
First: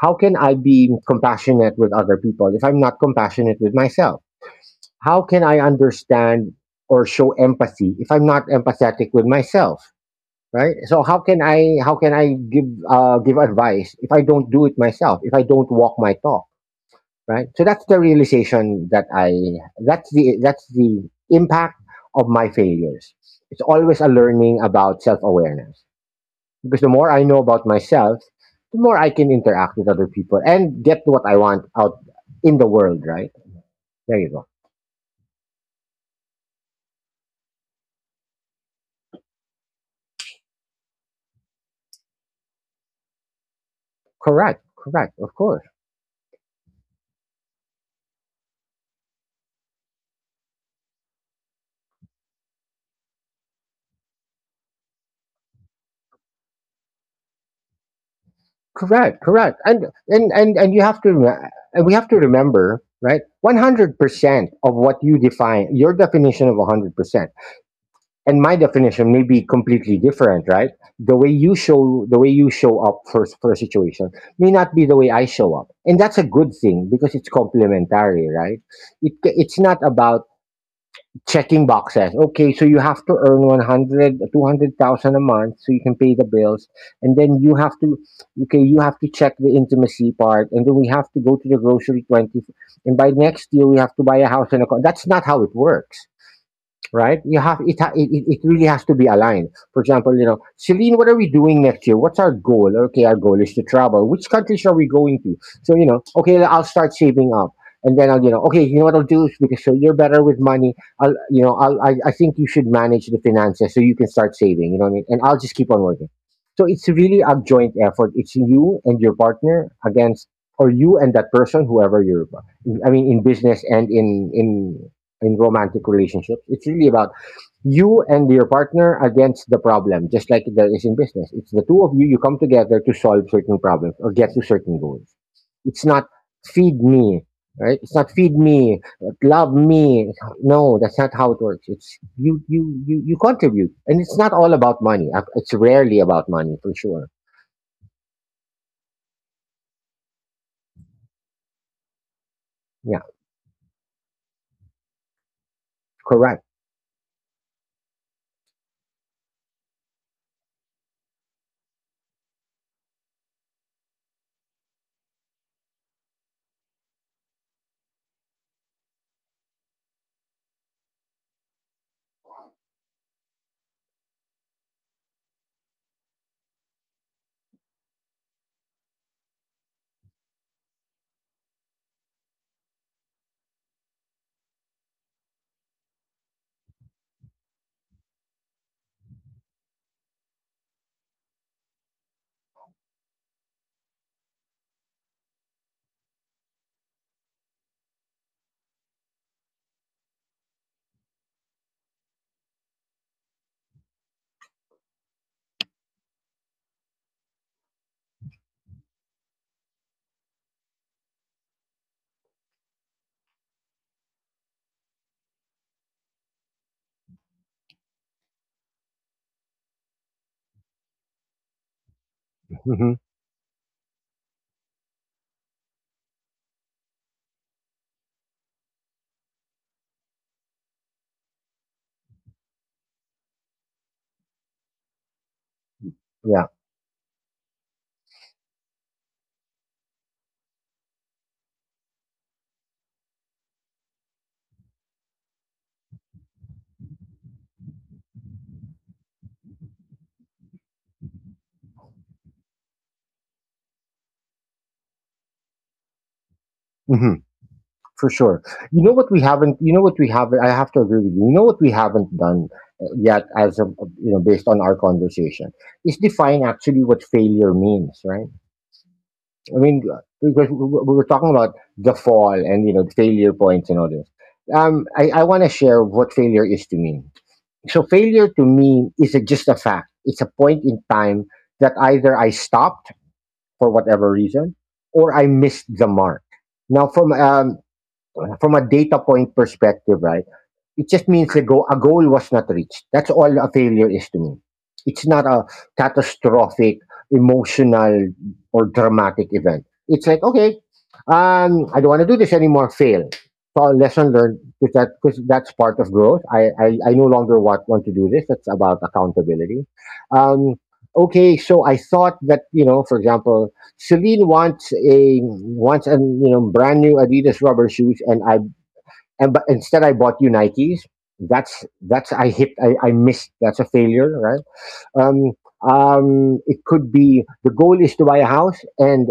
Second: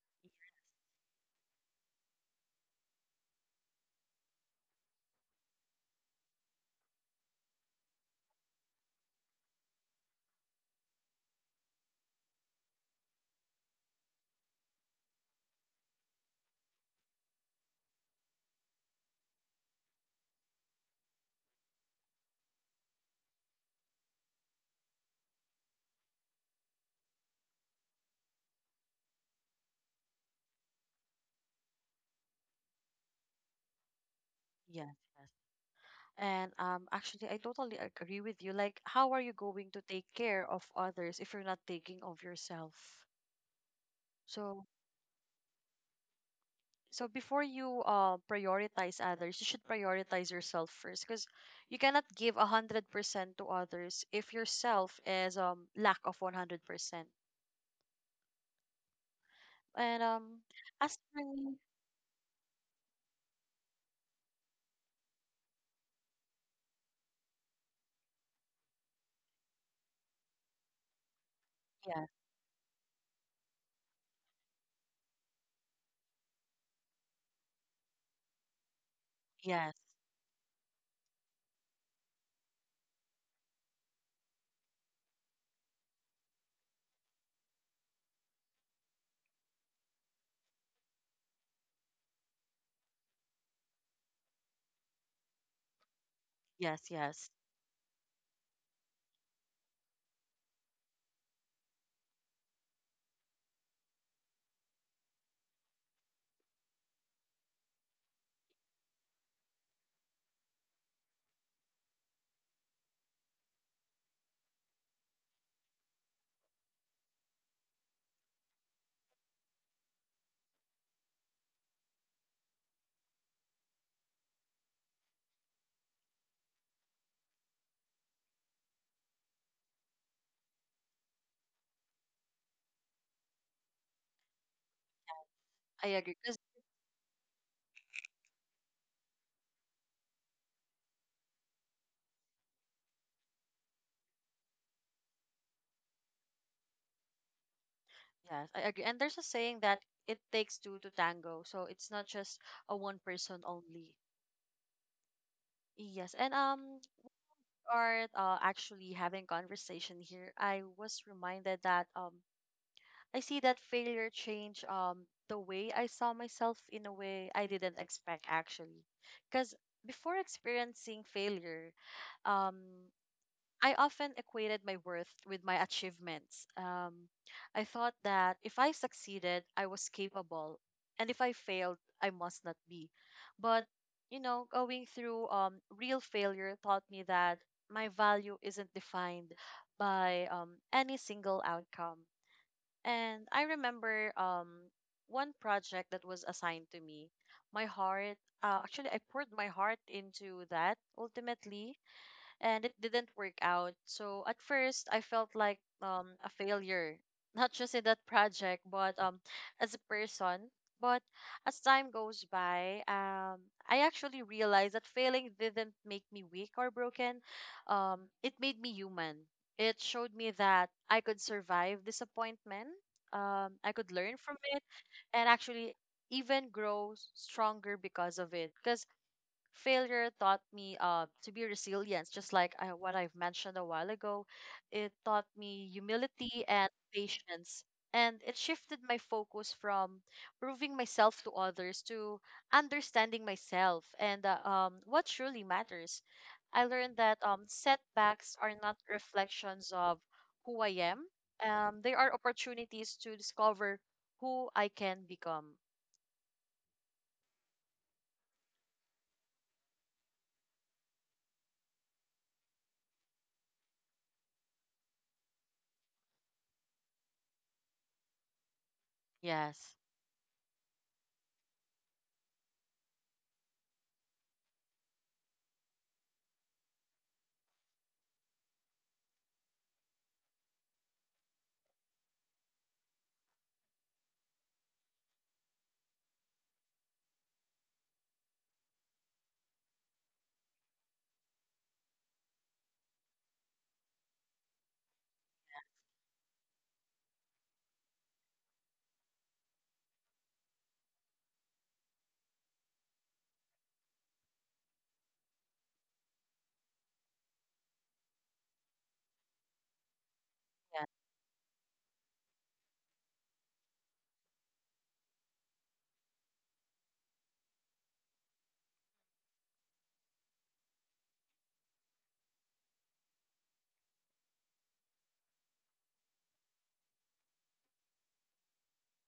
S2: how can I be compassionate with other people if I'm not compassionate with myself? How can I understand or show empathy if I'm not empathetic with myself? Right. So how can I give give advice if I don't do it myself? If I don't walk my talk? Right, so that's the realization that's the impact of my failures. It's always a learning about self-awareness, because the more I know about myself, the more I can interact with other people and get what I want out in the world. Right, there you go.
S1: yes. And actually, I totally agree with you. Like, how are you going to take care of others if you're not taking of yourself?
S2: Correct,
S1: So,
S2: correct, of course.
S1: so, before you prioritize others, you should prioritize yourself first, because you cannot give 100% to others if yourself is lack of 100%.
S2: Correct, correct, and
S1: And
S2: and and, and you
S1: as
S2: have to
S1: for
S2: rem-
S1: me,
S2: and we have to remember. Right, 100% of what you define, your definition of 100% and my definition may be completely different, right?
S1: yes,
S2: The way you show up for a situation may not be the way I show up, and that's a good thing because it's complementary, right? It's
S1: yes,
S2: not about checking boxes. Okay, so you have to earn 100, 200,000 a month so you can pay the bills, and then you have to okay, you have to check the intimacy part, and then we have to go to the grocery 20, and by next year we have to buy a house and a car. That's not how it works.
S1: yes,
S2: Right?
S1: yes.
S2: You have it, it. It really has to be aligned. For example, you know, Celine, what are we doing next year? What's our goal? Okay, our goal is to travel. Which countries are we going to? So you know, okay, I'll start saving up, and then I'll, you know, okay, you know what I'll do is, because so you're better with money, I'll, you know, I think you should manage the finances so you can start saving. You know what I mean? And I'll just keep on working. So it's really a joint effort. It's you and your partner against, or you and that person, whoever you're. I mean, in business and in romantic relationships. It's really about you and your partner against the problem, just like there is in business. It's the two of you, you come together to solve certain problems or get to certain goals. It's
S1: I
S2: not
S1: agree.
S2: feed me, right? It's not feed me, love me. No, that's not how it works. It's you, you, you, you contribute. And it's not all about money. It's rarely about money for sure.
S1: Yes, I agree. And there's a saying that it takes two to tango, so it's not just a
S2: Yeah,
S1: one person only. Yes, and
S2: correct.
S1: are actually having conversation here. I was reminded that I see that failure change the way I saw myself in a way I didn't expect actually, because before experiencing failure, um, I often equated my worth with my achievements. I thought that if I succeeded, I was capable, and if I failed, I must not be. But going through real failure taught me that my value isn't defined by any single outcome. And I remember one project that was assigned to me. My heart, Actually, I poured my heart into that ultimately and it didn't work out. So at first, I felt like a failure, not just in that project, but as a person. But as time goes by, I actually realized that failing didn't make me weak or broken. It made me human. It showed me that I could survive disappointment.
S2: Hmm.
S1: I could learn from it and actually even grow stronger because of it. Because failure taught me to be resilient, just like what I've mentioned a while ago. It taught me humility
S2: Yeah.
S1: and patience. And it shifted my focus from proving myself to others to understanding myself and what truly matters. I learned that setbacks are not reflections of who I am, they are opportunities to discover who I can become.
S2: Hmm. For sure. You know what we haven't. You know what we haven't. I have to agree with you. You know what we haven't done yet, as of, you know, based on our conversation, is define actually what failure means, right? I
S1: Yes.
S2: mean, because we were talking about the fall and, you know, the failure points and all this. I want to share what failure is to me. So failure to me is just a fact. It's a point in time that either I stopped for whatever reason or I missed the mark. Now, from a data point perspective, right? It just means a goal was not reached. That's all a failure is to me. It's not a catastrophic, emotional, or dramatic event. It's like, okay, I don't want to do this anymore. Fail. So lesson learned because that's part of growth. I no longer want to do this. That's about accountability. Um,
S1: Yes.
S2: okay, so I thought that, you know, for example, Celine wants a wants a you know brand new Adidas rubber shoes, and I and but instead I bought you Nikes. That's I hit I missed. That's a failure, right? Um, it could be the goal is to buy a house, and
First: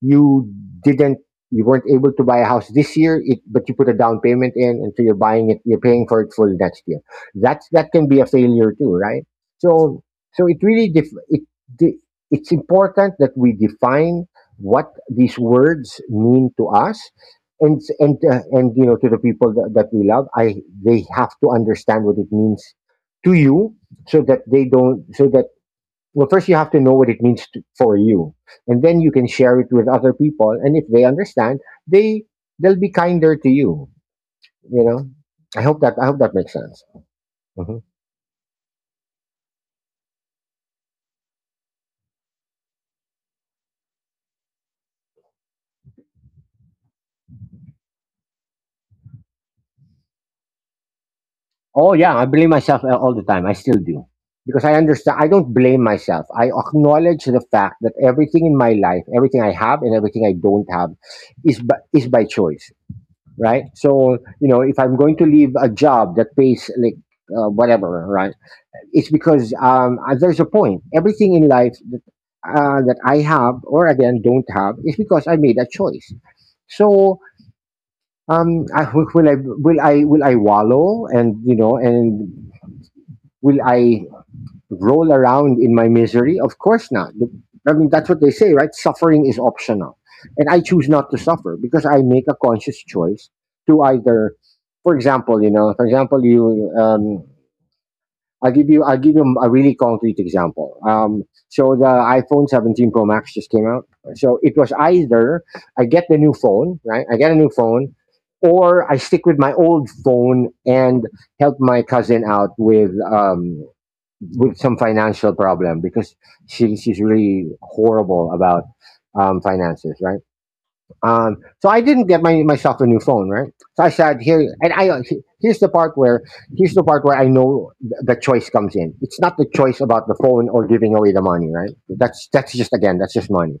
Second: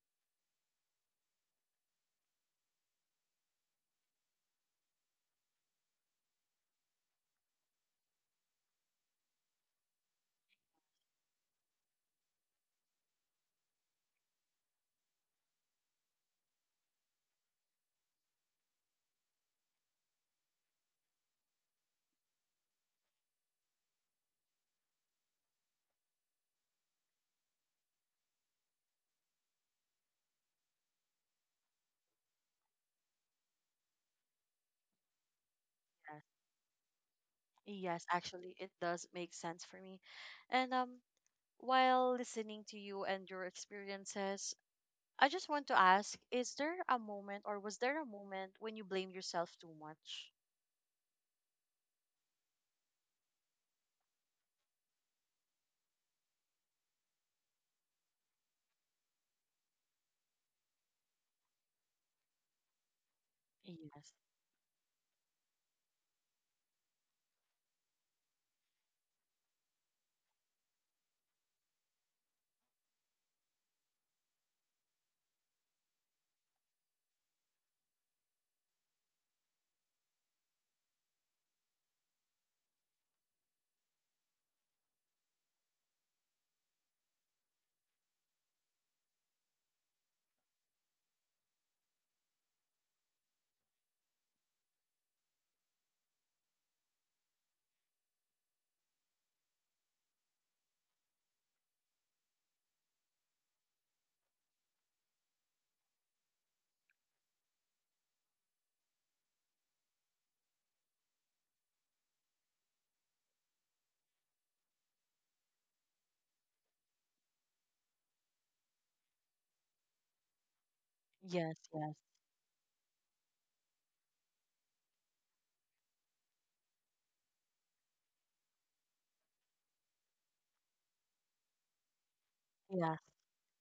S2: you didn't, you weren't able to buy a house this year, it, but you put a down payment in, and so you're buying it, you're paying for it full next year. That's that can be a failure too, right? So, so it really de- it's important that we define what these words mean to us and and, you know, to the people that, that we love. I They have to understand what it means to you so that well, first you have to know what it means to, for you, and then you can share it with other people, and if they understand, they they'll be kinder to you, you know. I hope that makes sense. Mhm.
S1: Yes, actually, it does make sense for me. And while listening to you and your experiences, I just want to ask, is there a moment or was there a moment when you blame yourself too much?
S2: Oh, yeah, I blame myself all the time, I still do, because I understand. I don't blame myself, I acknowledge the fact that everything in my life, everything I have and everything I don't have, is is by choice, right?
S1: Yes,
S2: So, you know, if I'm going to leave a job that pays like whatever, right? It's because there's a point. Everything in life that, that I have or again don't have is because I made a choice. So will I wallow and, you know, and will I roll around in my misery? Of course not. I mean, that's what they say, right? Suffering is optional, and I choose not to suffer because I make a conscious choice to either for example, you I'll give you. I'll give you a really concrete example. So the iPhone 17 Pro Max just came out. So it was either I get the new phone, right? I get a new phone, or I stick with my old phone and help my cousin out with some financial problem because she's really horrible about finances, right?
S1: yes,
S2: So I
S1: yes,
S2: didn't get myself a new phone, right? So I said here, and here's the part where here's the part where I know the choice comes in. It's not the choice about the phone or giving away the money, right? That's just
S1: yes,
S2: again, that's just money.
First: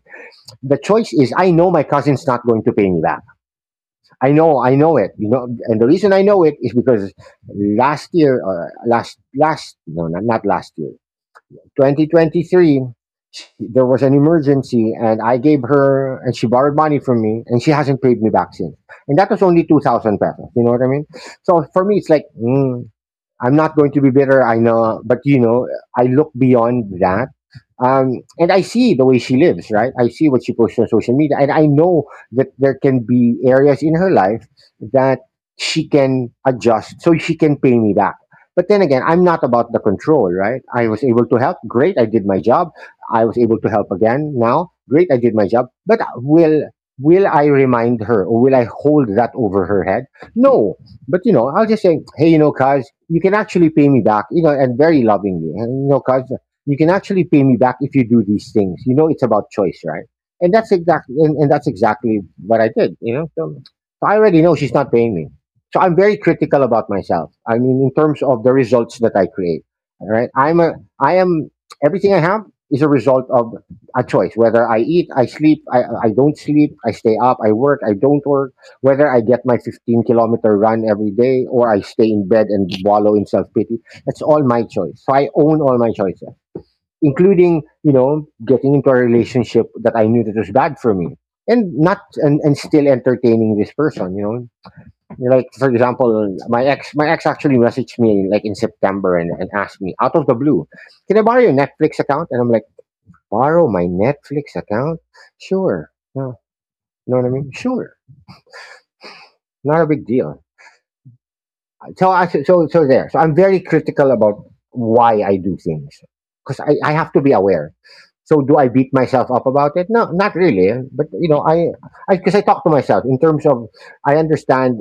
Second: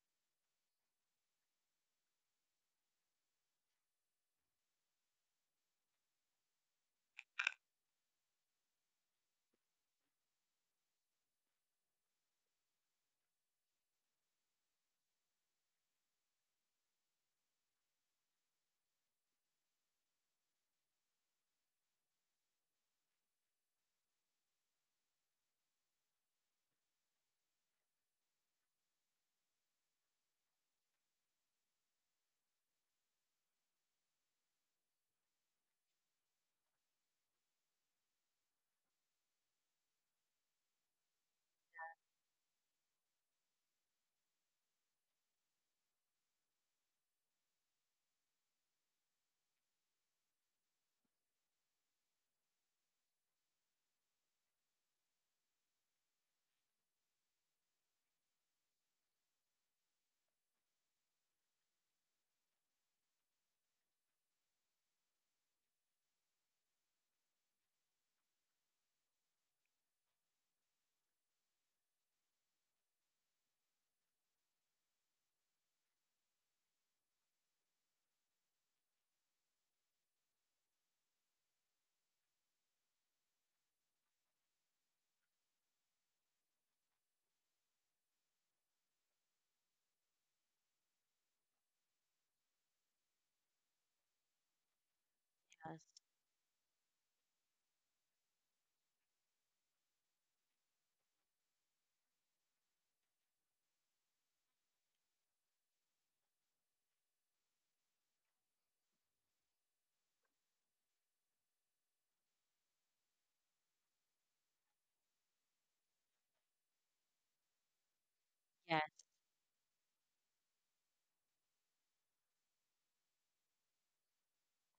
S2: The choice is I know my cousin's not going to pay me back. I know it, you know, and the reason I know it is because last year, last last no not, not last year, 2023, she, there was an emergency, and I gave her, and she borrowed money from me, and she hasn't paid me back since. And that was only 2,000 pesos. You know what I mean? So for me, it's like, I'm not going to be bitter. I know, but, you know, I look beyond that. And I see the way she lives, right? I see what she posts on social media, and I know that there can be areas in her life that she can adjust so she can pay me back. But then again, I'm not about the control, right? I was able to help. Great, I did my job. I was able to help again now. Great, I did my job. But will I remind her or will I hold that over her head? No, but you know, I'll just say, hey, you know, guys, you can actually pay me back, you know, and very lovingly, and you know, guys, you can actually pay me back if you do these things. You know, it's about choice, right? And that's exactly, and that's exactly what I did. You know, so, so I already know she's not paying me, so I'm very critical about myself. I mean, in terms of the results that I create, all right? I am everything I have is a result of a choice. Whether I eat, I sleep, I don't sleep, I stay up, I work, I don't work, whether I get my 15-kilometer run every day or I stay in bed and wallow in self pity, that's all my choice. So I own all my choices, including, you know, getting into a relationship that I knew that was bad for me and not, and still entertaining this person, you know. Like, for
S1: yes,
S2: example, my ex actually messaged me like in September, and asked me out of the blue, can I borrow your Netflix account? And I'm like, borrow my Netflix account? Sure. Yeah. You know what I mean? Sure. Not a big deal. So I so so so there. So I'm very critical about why I do things because I have to be aware. So do I beat
S1: yes,
S2: myself up about it? No, not really. But you know, I because I talk to myself in terms of I understand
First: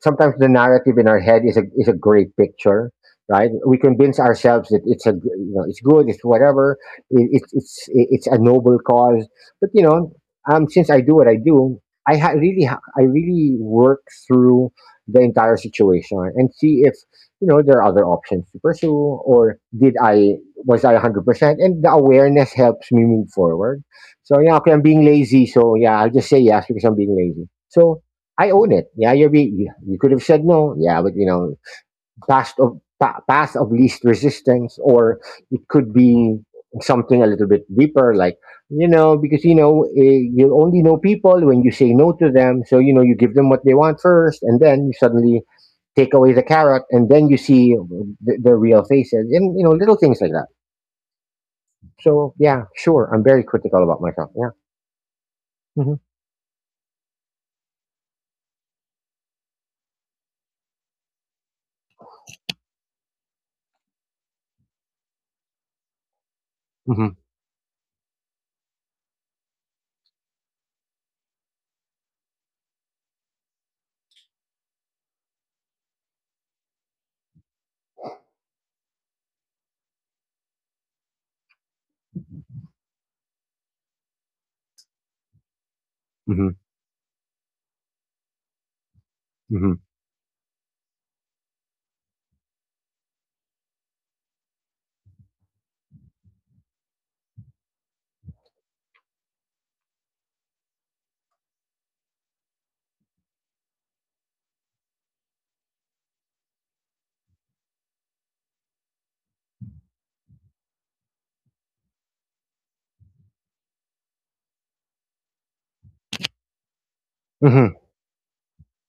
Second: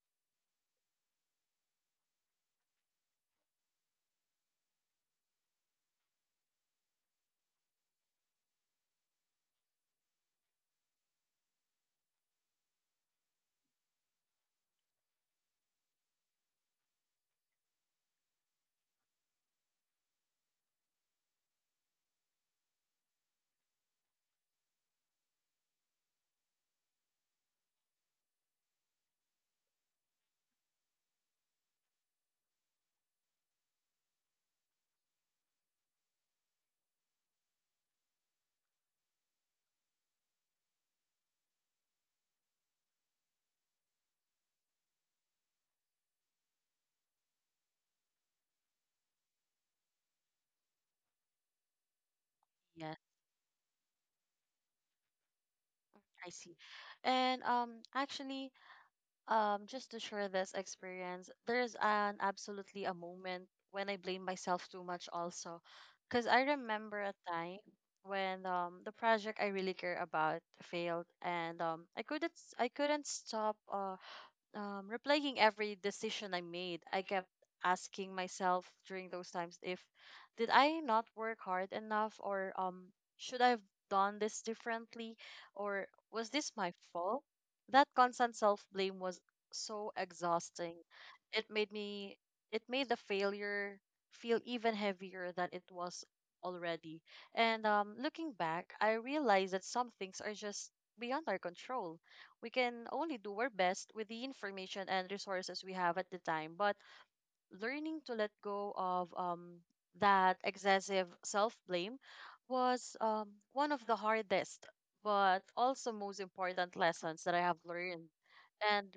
S2: sometimes the narrative in our head is a great picture, right? We convince ourselves that you know, it's good, it's whatever, it's it's a noble cause. But you know, since I do what I do, I really work through the entire situation and see if, you know, there are other options to pursue, or did I was I 100%? And the awareness helps me move forward. So yeah, okay, I'm being lazy, so yeah, I'll just say yes because I'm being lazy. So I own it. Yeah, you, you could have said no. Yeah, but you know, path of least resistance, or it could be something a little bit deeper, like, you know, because you know, you only know people when you say no to them. So, you know, you give them what they want first, and then you suddenly take away the carrot, and then you see the real faces, and you know, little things like that. So yeah,
S1: yes,
S2: sure, I'm very critical about myself. Yeah. Hmm.
S1: I see. And actually, just to share this experience, there's an absolutely a moment when I blame myself too much also. Because I remember
S2: Hmm.
S1: a time when the project I really care about failed and I couldn't stop replaying every decision I made, I kept asking myself during those times if did I not work hard enough or should I have done this differently or was this
S2: Hmm.
S1: my fault? That constant self-blame was
S2: Hmm.
S1: so exhausting. It made me it made the failure feel even heavier than it was already. And looking back, I realized that some things are just beyond our control. We can only do our best with the information and resources we have at the time. But learning to let go of that excessive self blame was one of the hardest, but also most important lessons that I have
S2: Hmm.
S1: learned. And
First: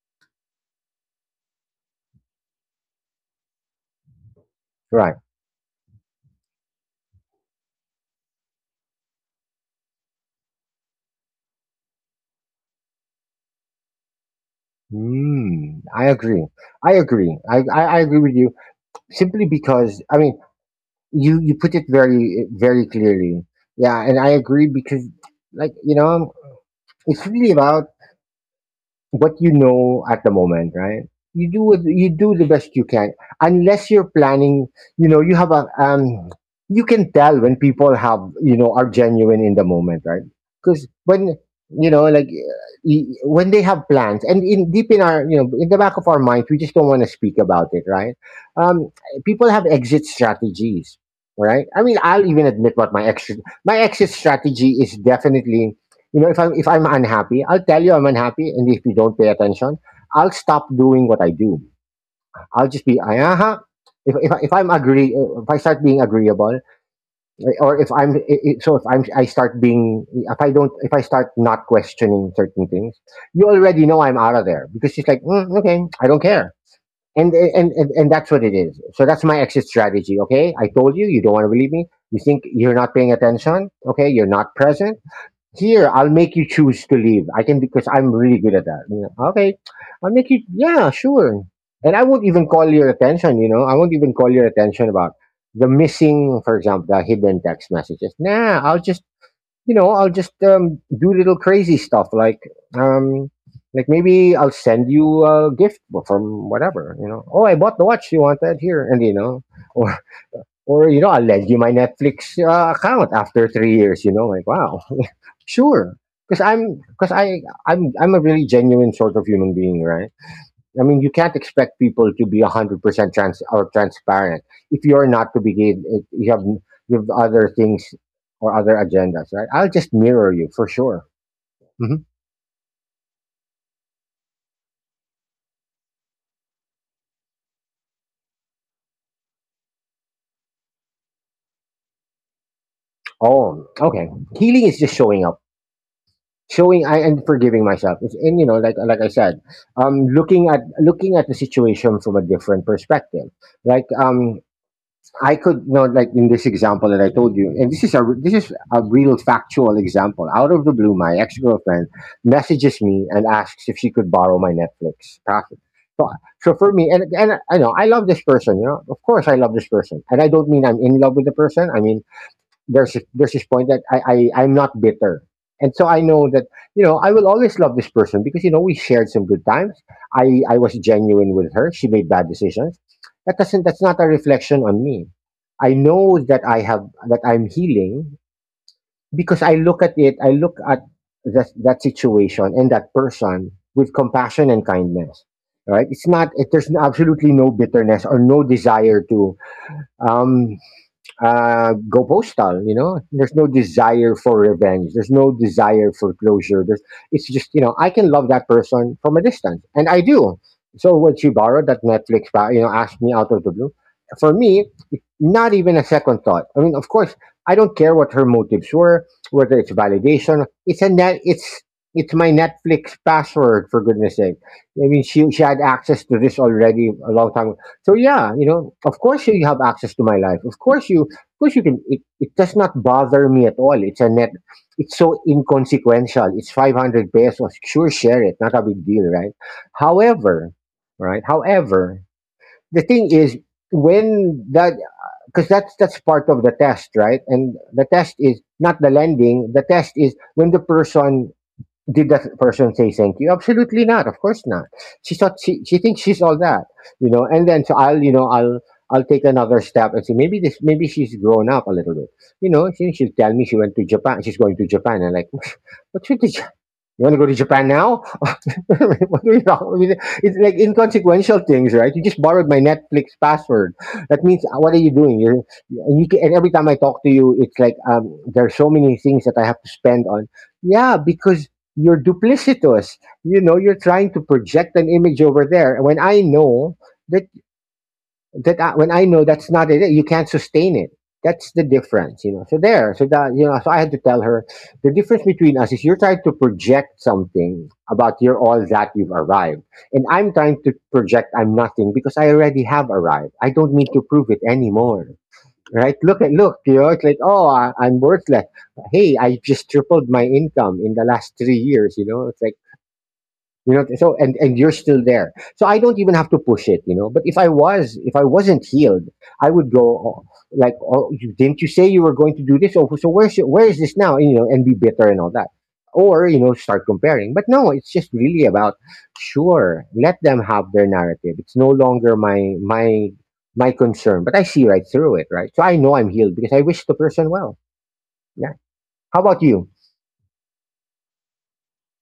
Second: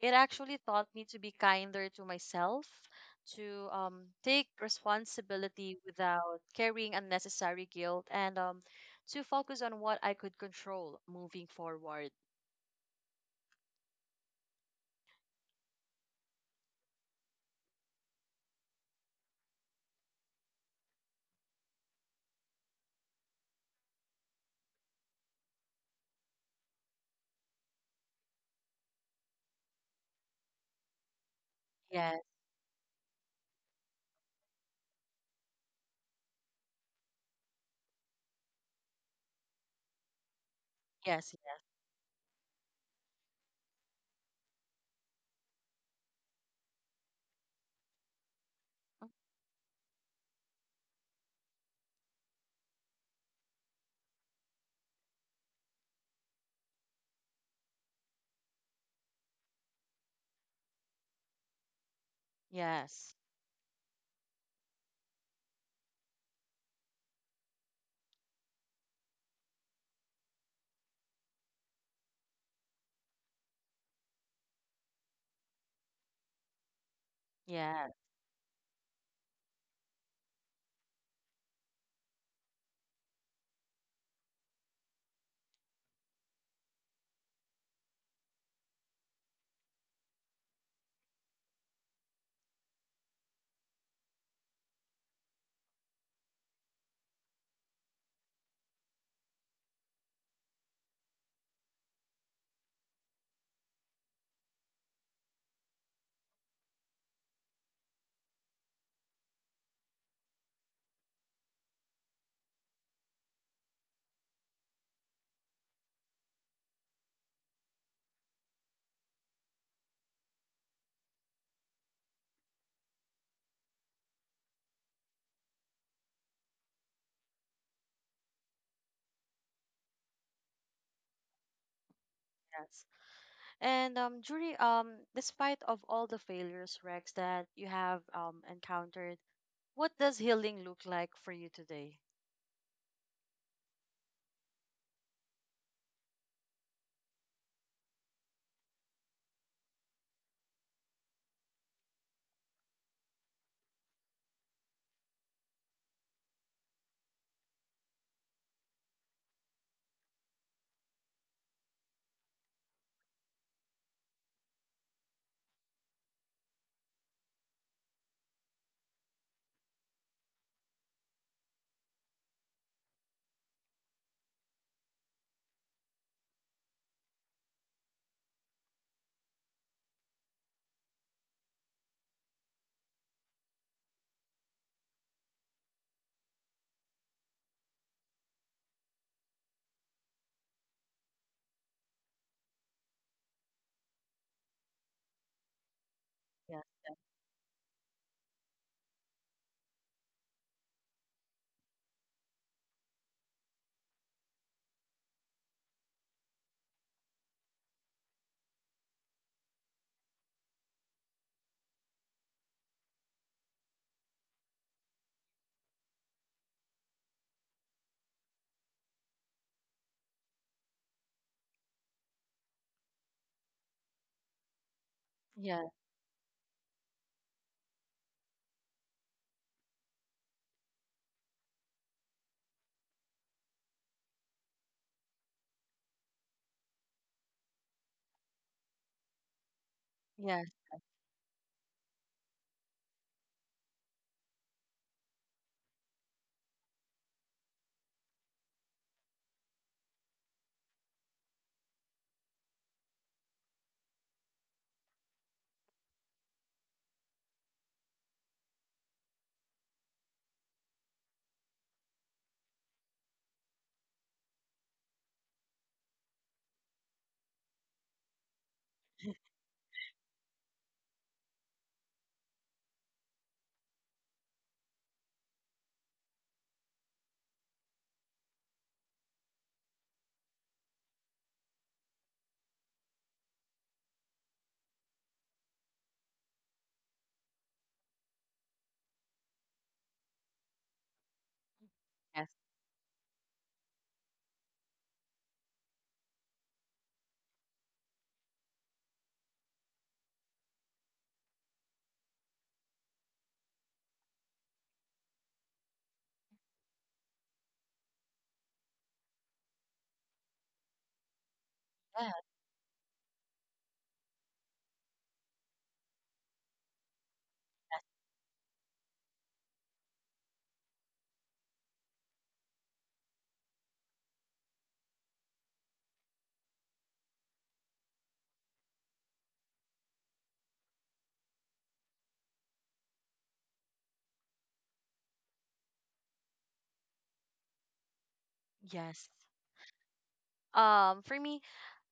S1: it actually taught me to be kinder to myself, to take
S2: Right.
S1: responsibility without carrying unnecessary guilt, and to focus on what I could control moving forward.
S2: Mm, I agree. I agree. I agree with you simply because, I mean, you put it very, very clearly. Yeah. And I agree because, like, you know, it's really about what you know at the moment, right? You do what you
S1: Yes,
S2: do the best you can, unless you're planning. You know, you have a you can tell when people have, you know, are genuine in the moment, right? Because
S1: yes,
S2: when, you know, like, when they have plans, and in deep in our, you know, in the back of our minds, we just don't want to speak about it, right? Um, people have exit strategies, right? I mean, I'll even admit what my exit strategy is definitely, you know, if I'm unhappy, I'll tell you I'm unhappy, and if you don't pay attention, I'll stop doing what I do. I'll just be
S1: yes.
S2: aha. If, I- if I'm agree, if I start being agreeable, or if I'm I- so if I'm I start being if I don't if I start not questioning certain things, you already know I'm out of there because it's like mm, okay, I don't care, and and
S1: Yeah,
S2: and and that's what it is. So that's my exit strategy. Okay, I told you you don't want to believe me. You think you're not paying attention. Okay, you're not present here. I'll make you choose to leave. I can, because I'm really good at that. You know. Okay, I'll make you, yeah, sure, and I won't even call your attention about the missing, for example, the hidden text messages. Nah, I'll just do little crazy stuff um like maybe I'll send you a gift from whatever. You know, oh, I bought the watch you want, that here, and you know, or or, you know, I'll lend you my Netflix account after 3 years. You know, like, wow, sure, because I'm because I I'm a really genuine sort of human being, right? I mean, you can't expect people to be 100% transparent if you're not to begin. If you have other things or other agendas, right? I'll just mirror you for sure. Mhm.
S1: yes. And during despite of all the failures, Rex, that you have encountered, what does healing look like for you today?
S2: Oh, okay. Healing is just showing up showing I and forgiving myself. And you know, like I said, looking at the situation from a different perspective. Like I could, you know, like in this example that I told you, and this is a real factual example. Out of the blue, my ex girlfriend messages me and asks if she could borrow my Netflix password. So, so, for me, and I know I love this person. You know, of course I love this person, and I don't mean I'm in love with the person. I mean there's this point that I'm not bitter, and so I know that, you know, I will always love this person because, you know, we shared some good times. I was genuine with her. She made bad decisions. That's not a reflection on me. I know that I'm healing because I look at it. I look at that situation and that person with compassion and kindness. Right? It's not.
S1: Yeah.
S2: There's absolutely no bitterness or no desire to um, go postal. You know, there's no desire for revenge. There's no desire for closure. It's just, you know, I can love that person from a distance, and I do. So when she borrowed that Netflix, you know, asked me out of the blue. For me, not even a second thought. I mean, of course, I don't care what her motives were, whether it's validation. It's my Netflix password for goodness sake. I mean, she had
S1: Yeah.
S2: access to this already a long time ago. So yeah, you know, of course you have access to my life. Of course you can. It does not bother me at all. It's a net It's so inconsequential, it's 500 pesos, sure, share it, not a big deal, right?
S1: Yes.
S2: However. Right. However, the thing is, when that because that's part of the test, right? And the test is not the lending, the test is when the person did that person say thank you? Absolutely not. Of course not. She thinks she's all that, you know. And then, so I'll you know I'll take another step and say maybe she's grown up a little bit, you know. She'll tell me she went to Japan. She's going to Japan. And like what's with the, you want to go to Japan now? What do you know? I mean, it's like inconsequential things, right? You just borrowed my Netflix password. That means what are you doing? And you can, and every time I talk to you, it's like there are so many things that I have to spend on. Yeah, because you're duplicitous. You know, you're trying to project an image over there when I know that when I know that's not it, you can't sustain it. That's the difference, you
S1: Yes.
S2: know. So I had to tell her the difference between us is you're trying to project something about you're all that, you've arrived, and I'm trying to project I'm nothing because I already have arrived. I don't need to prove it anymore, right? Look, you know, it's like, oh, I'm worthless. Hey, I just tripled my income in the last 3 years. You know,
S1: Yeah.
S2: it's like, you know, so and you're still there, so I don't even have to push it, you know, but if I wasn't healed, I would go, oh, like, oh, didn't you say you were going to do this? Oh, so where is this now? And, you know, and be bitter and all that, or, you know, start comparing. But no, it's just really about, sure, let them have their narrative. It's no longer my concern. But I see right through it, right? So I know I'm healed because I wish the person well. Yeah. How
S1: Yes.
S2: about you?
S1: For me,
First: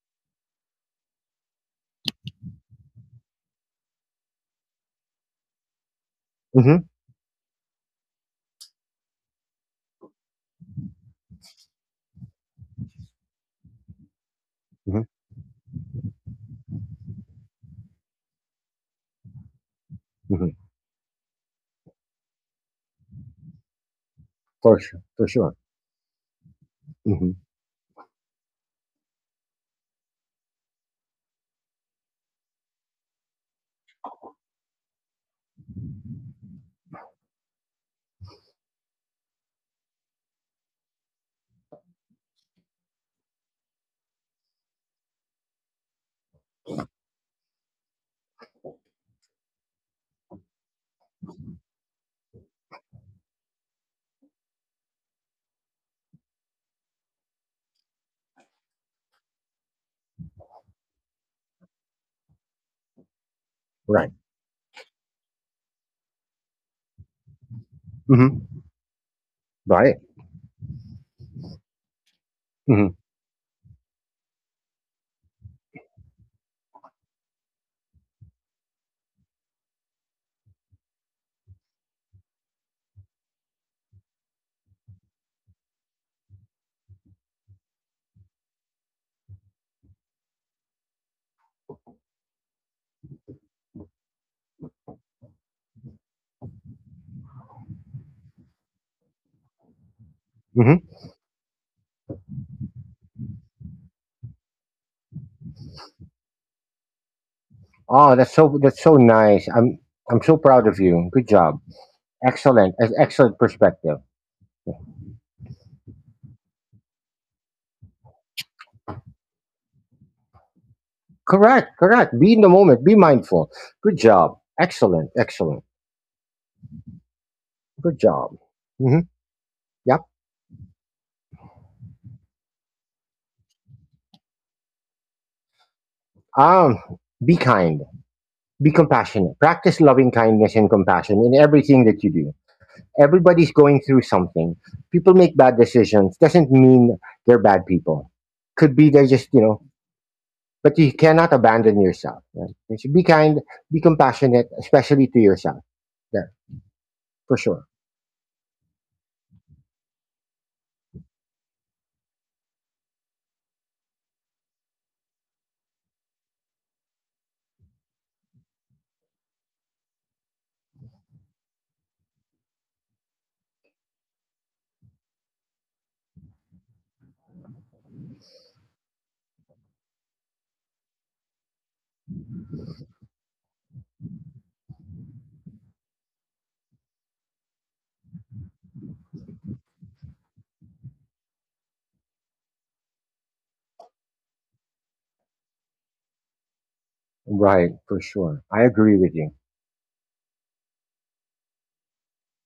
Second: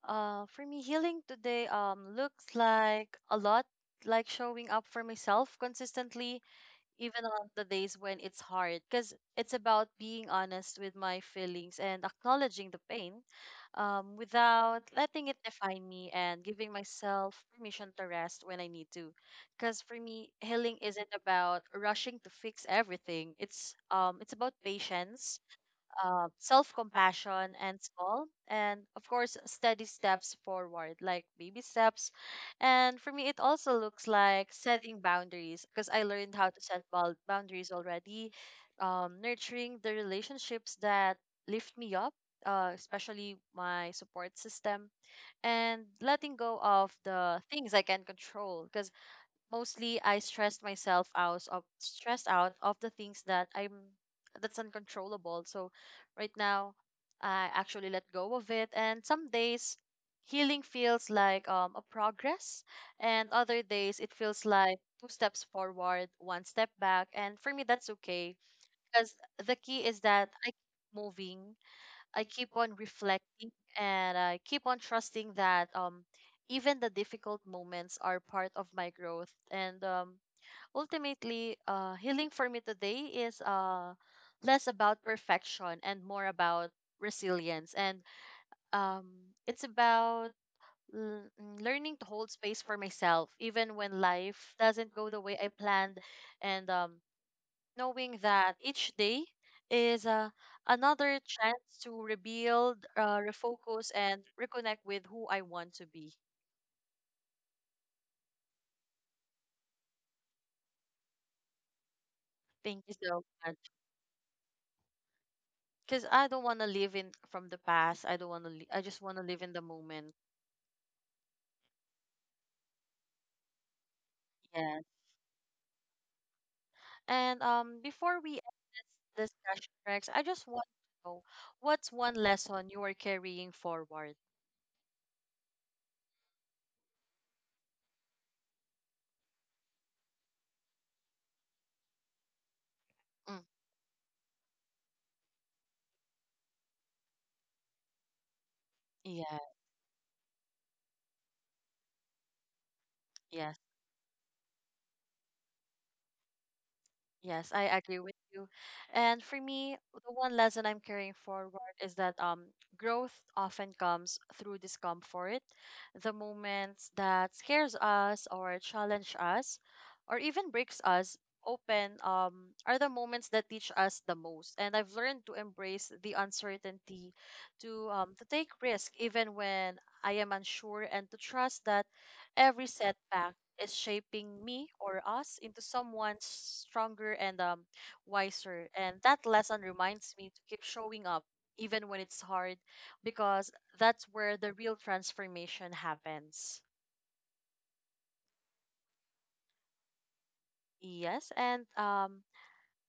S1: healing today looks like a lot like showing up for myself consistently
S2: Mm-hmm.
S1: even on the days when it's hard, because it's about being honest with my feelings and acknowledging the pain, without
S2: Hmm.
S1: letting it define me and giving myself permission to rest when I need to. Because for me
S2: Hmm.
S1: healing isn't about rushing to fix everything, it's about
S2: For sure, for
S1: patience,
S2: sure.
S1: self
S2: Hmm.
S1: compassion and small and of course steady steps forward, like baby steps. And for me it also looks like setting boundaries, because I learned how to set boundaries already, nurturing the relationships that lift me up, especially my support system, and letting go of the things I can control. Because mostly I stressed out of the things that I'm that's uncontrollable. So right now I actually let go of it, and some days healing feels like a progress, and other days
S2: Right.
S1: it feels like two steps forward, one step back, and for me that's okay.
S2: Hmm.
S1: Because the key
S2: Right.
S1: is that I keep moving, I keep on
S2: Hmm.
S1: reflecting, and I keep on trusting that even the difficult moments are part of my growth. And ultimately, healing for me today is less about perfection and more about resilience, and um it's about l- learning to hold space for myself even when life doesn't go the way I planned, and knowing that each day is
S2: Hmm.
S1: another chance to rebuild, refocus, and reconnect with who I want to be.
S2: Oh, that's so nice. I'm so proud of you. Good job. Excellent.
S1: Thank you so
S2: Excellent
S1: much.
S2: perspective.
S1: Because I don't want to live in from the past. I don't want to. I just want to live in the moment.
S2: Correct. Correct. Be in the moment. Be mindful. Good job.
S1: Yeah.
S2: Excellent. Excellent.
S1: And
S2: Good
S1: before we
S2: job.
S1: end
S2: Hmm.
S1: this discussion,
S2: Yep.
S1: Rex, I just want to know, what's one lesson you are carrying forward.
S2: Um. Be kind. Be compassionate. Practice loving kindness and compassion in everything that you do.
S1: Mm,
S2: Everybody's going through something. People make bad decisions. Doesn't mean they're bad people. Could be they just, you
S1: yeah.
S2: know, but you cannot abandon yourself. Right? You should be kind,
S1: Yeah.
S2: be compassionate, especially to yourself. There, for
S1: Yes, I
S2: sure.
S1: agree with you. And for me, the one lesson I'm carrying forward is that growth often comes through discomfort. The moments that scares us or challenge us, or even breaks us open are the moments that teach us the most. And I've learned to embrace the uncertainty, to take risk even when I am unsure, and to trust that every setback is shaping me or us into someone stronger and wiser. And that lesson reminds me to keep showing up even when it's hard, because that's where the real transformation happens.
S2: Right, for sure. I agree with you.
S1: Yes, and um,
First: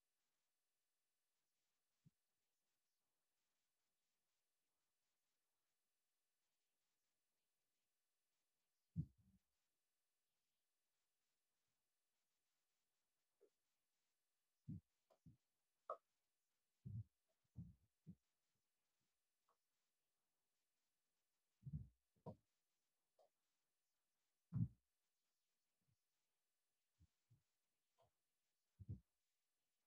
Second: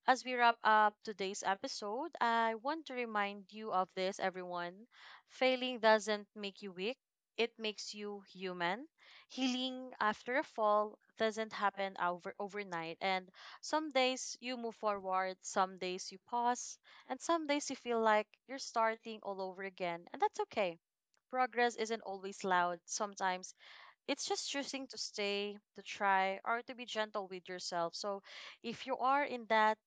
S1: As we wrap up today's episode, I want to remind you of this, everyone. Failing doesn't make you weak, it makes you human. Healing after a fall doesn't happen overnight, and some days you move forward, some days you pause, and some days you feel like you're starting all over again, and that's okay. Progress isn't always loud. Sometimes it's just choosing to stay, to try, or to be gentle with yourself. So if you are in that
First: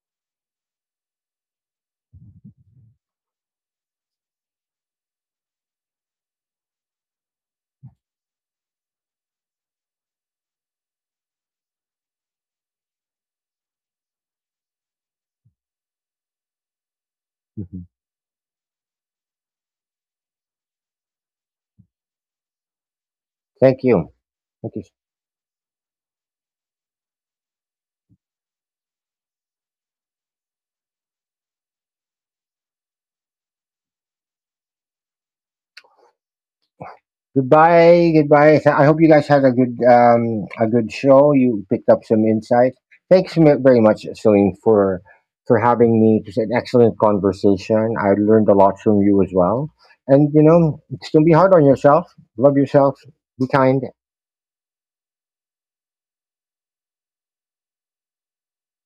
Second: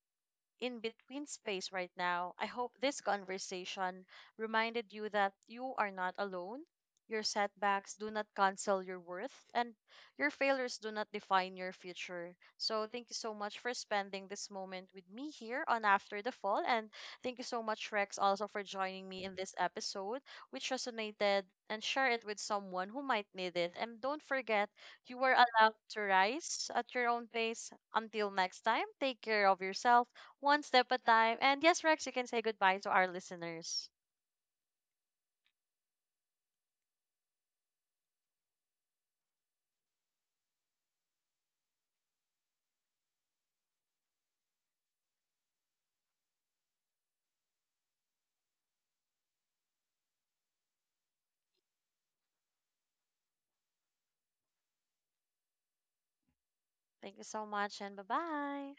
S1: in between space right now, I hope this conversation reminded you that you are not alone. Your setbacks do not cancel your worth, and your failures do not define your future. So, thank you so much for spending this moment with me here on After the Fall. And thank you so
S2: Mhm.
S1: much, Rex, also for joining me in this episode, which resonated, and share it with someone who might need it.
S2: Thank
S1: And
S2: you.
S1: don't forget,
S2: Thank you.
S1: you are allowed to rise at your own pace. Until next time, take care of yourself one step at a time. And yes, Rex, you can say goodbye to our listeners.
S2: Goodbye, goodbye. I hope you guys had a good show. You picked up some insight. Thanks very much, Celine, for having me. It was an excellent conversation. I learned a lot from you as well. And you know, it's gonna be hard on yourself. Love yourself. Be kind.
S1: Thank you so much and bye bye.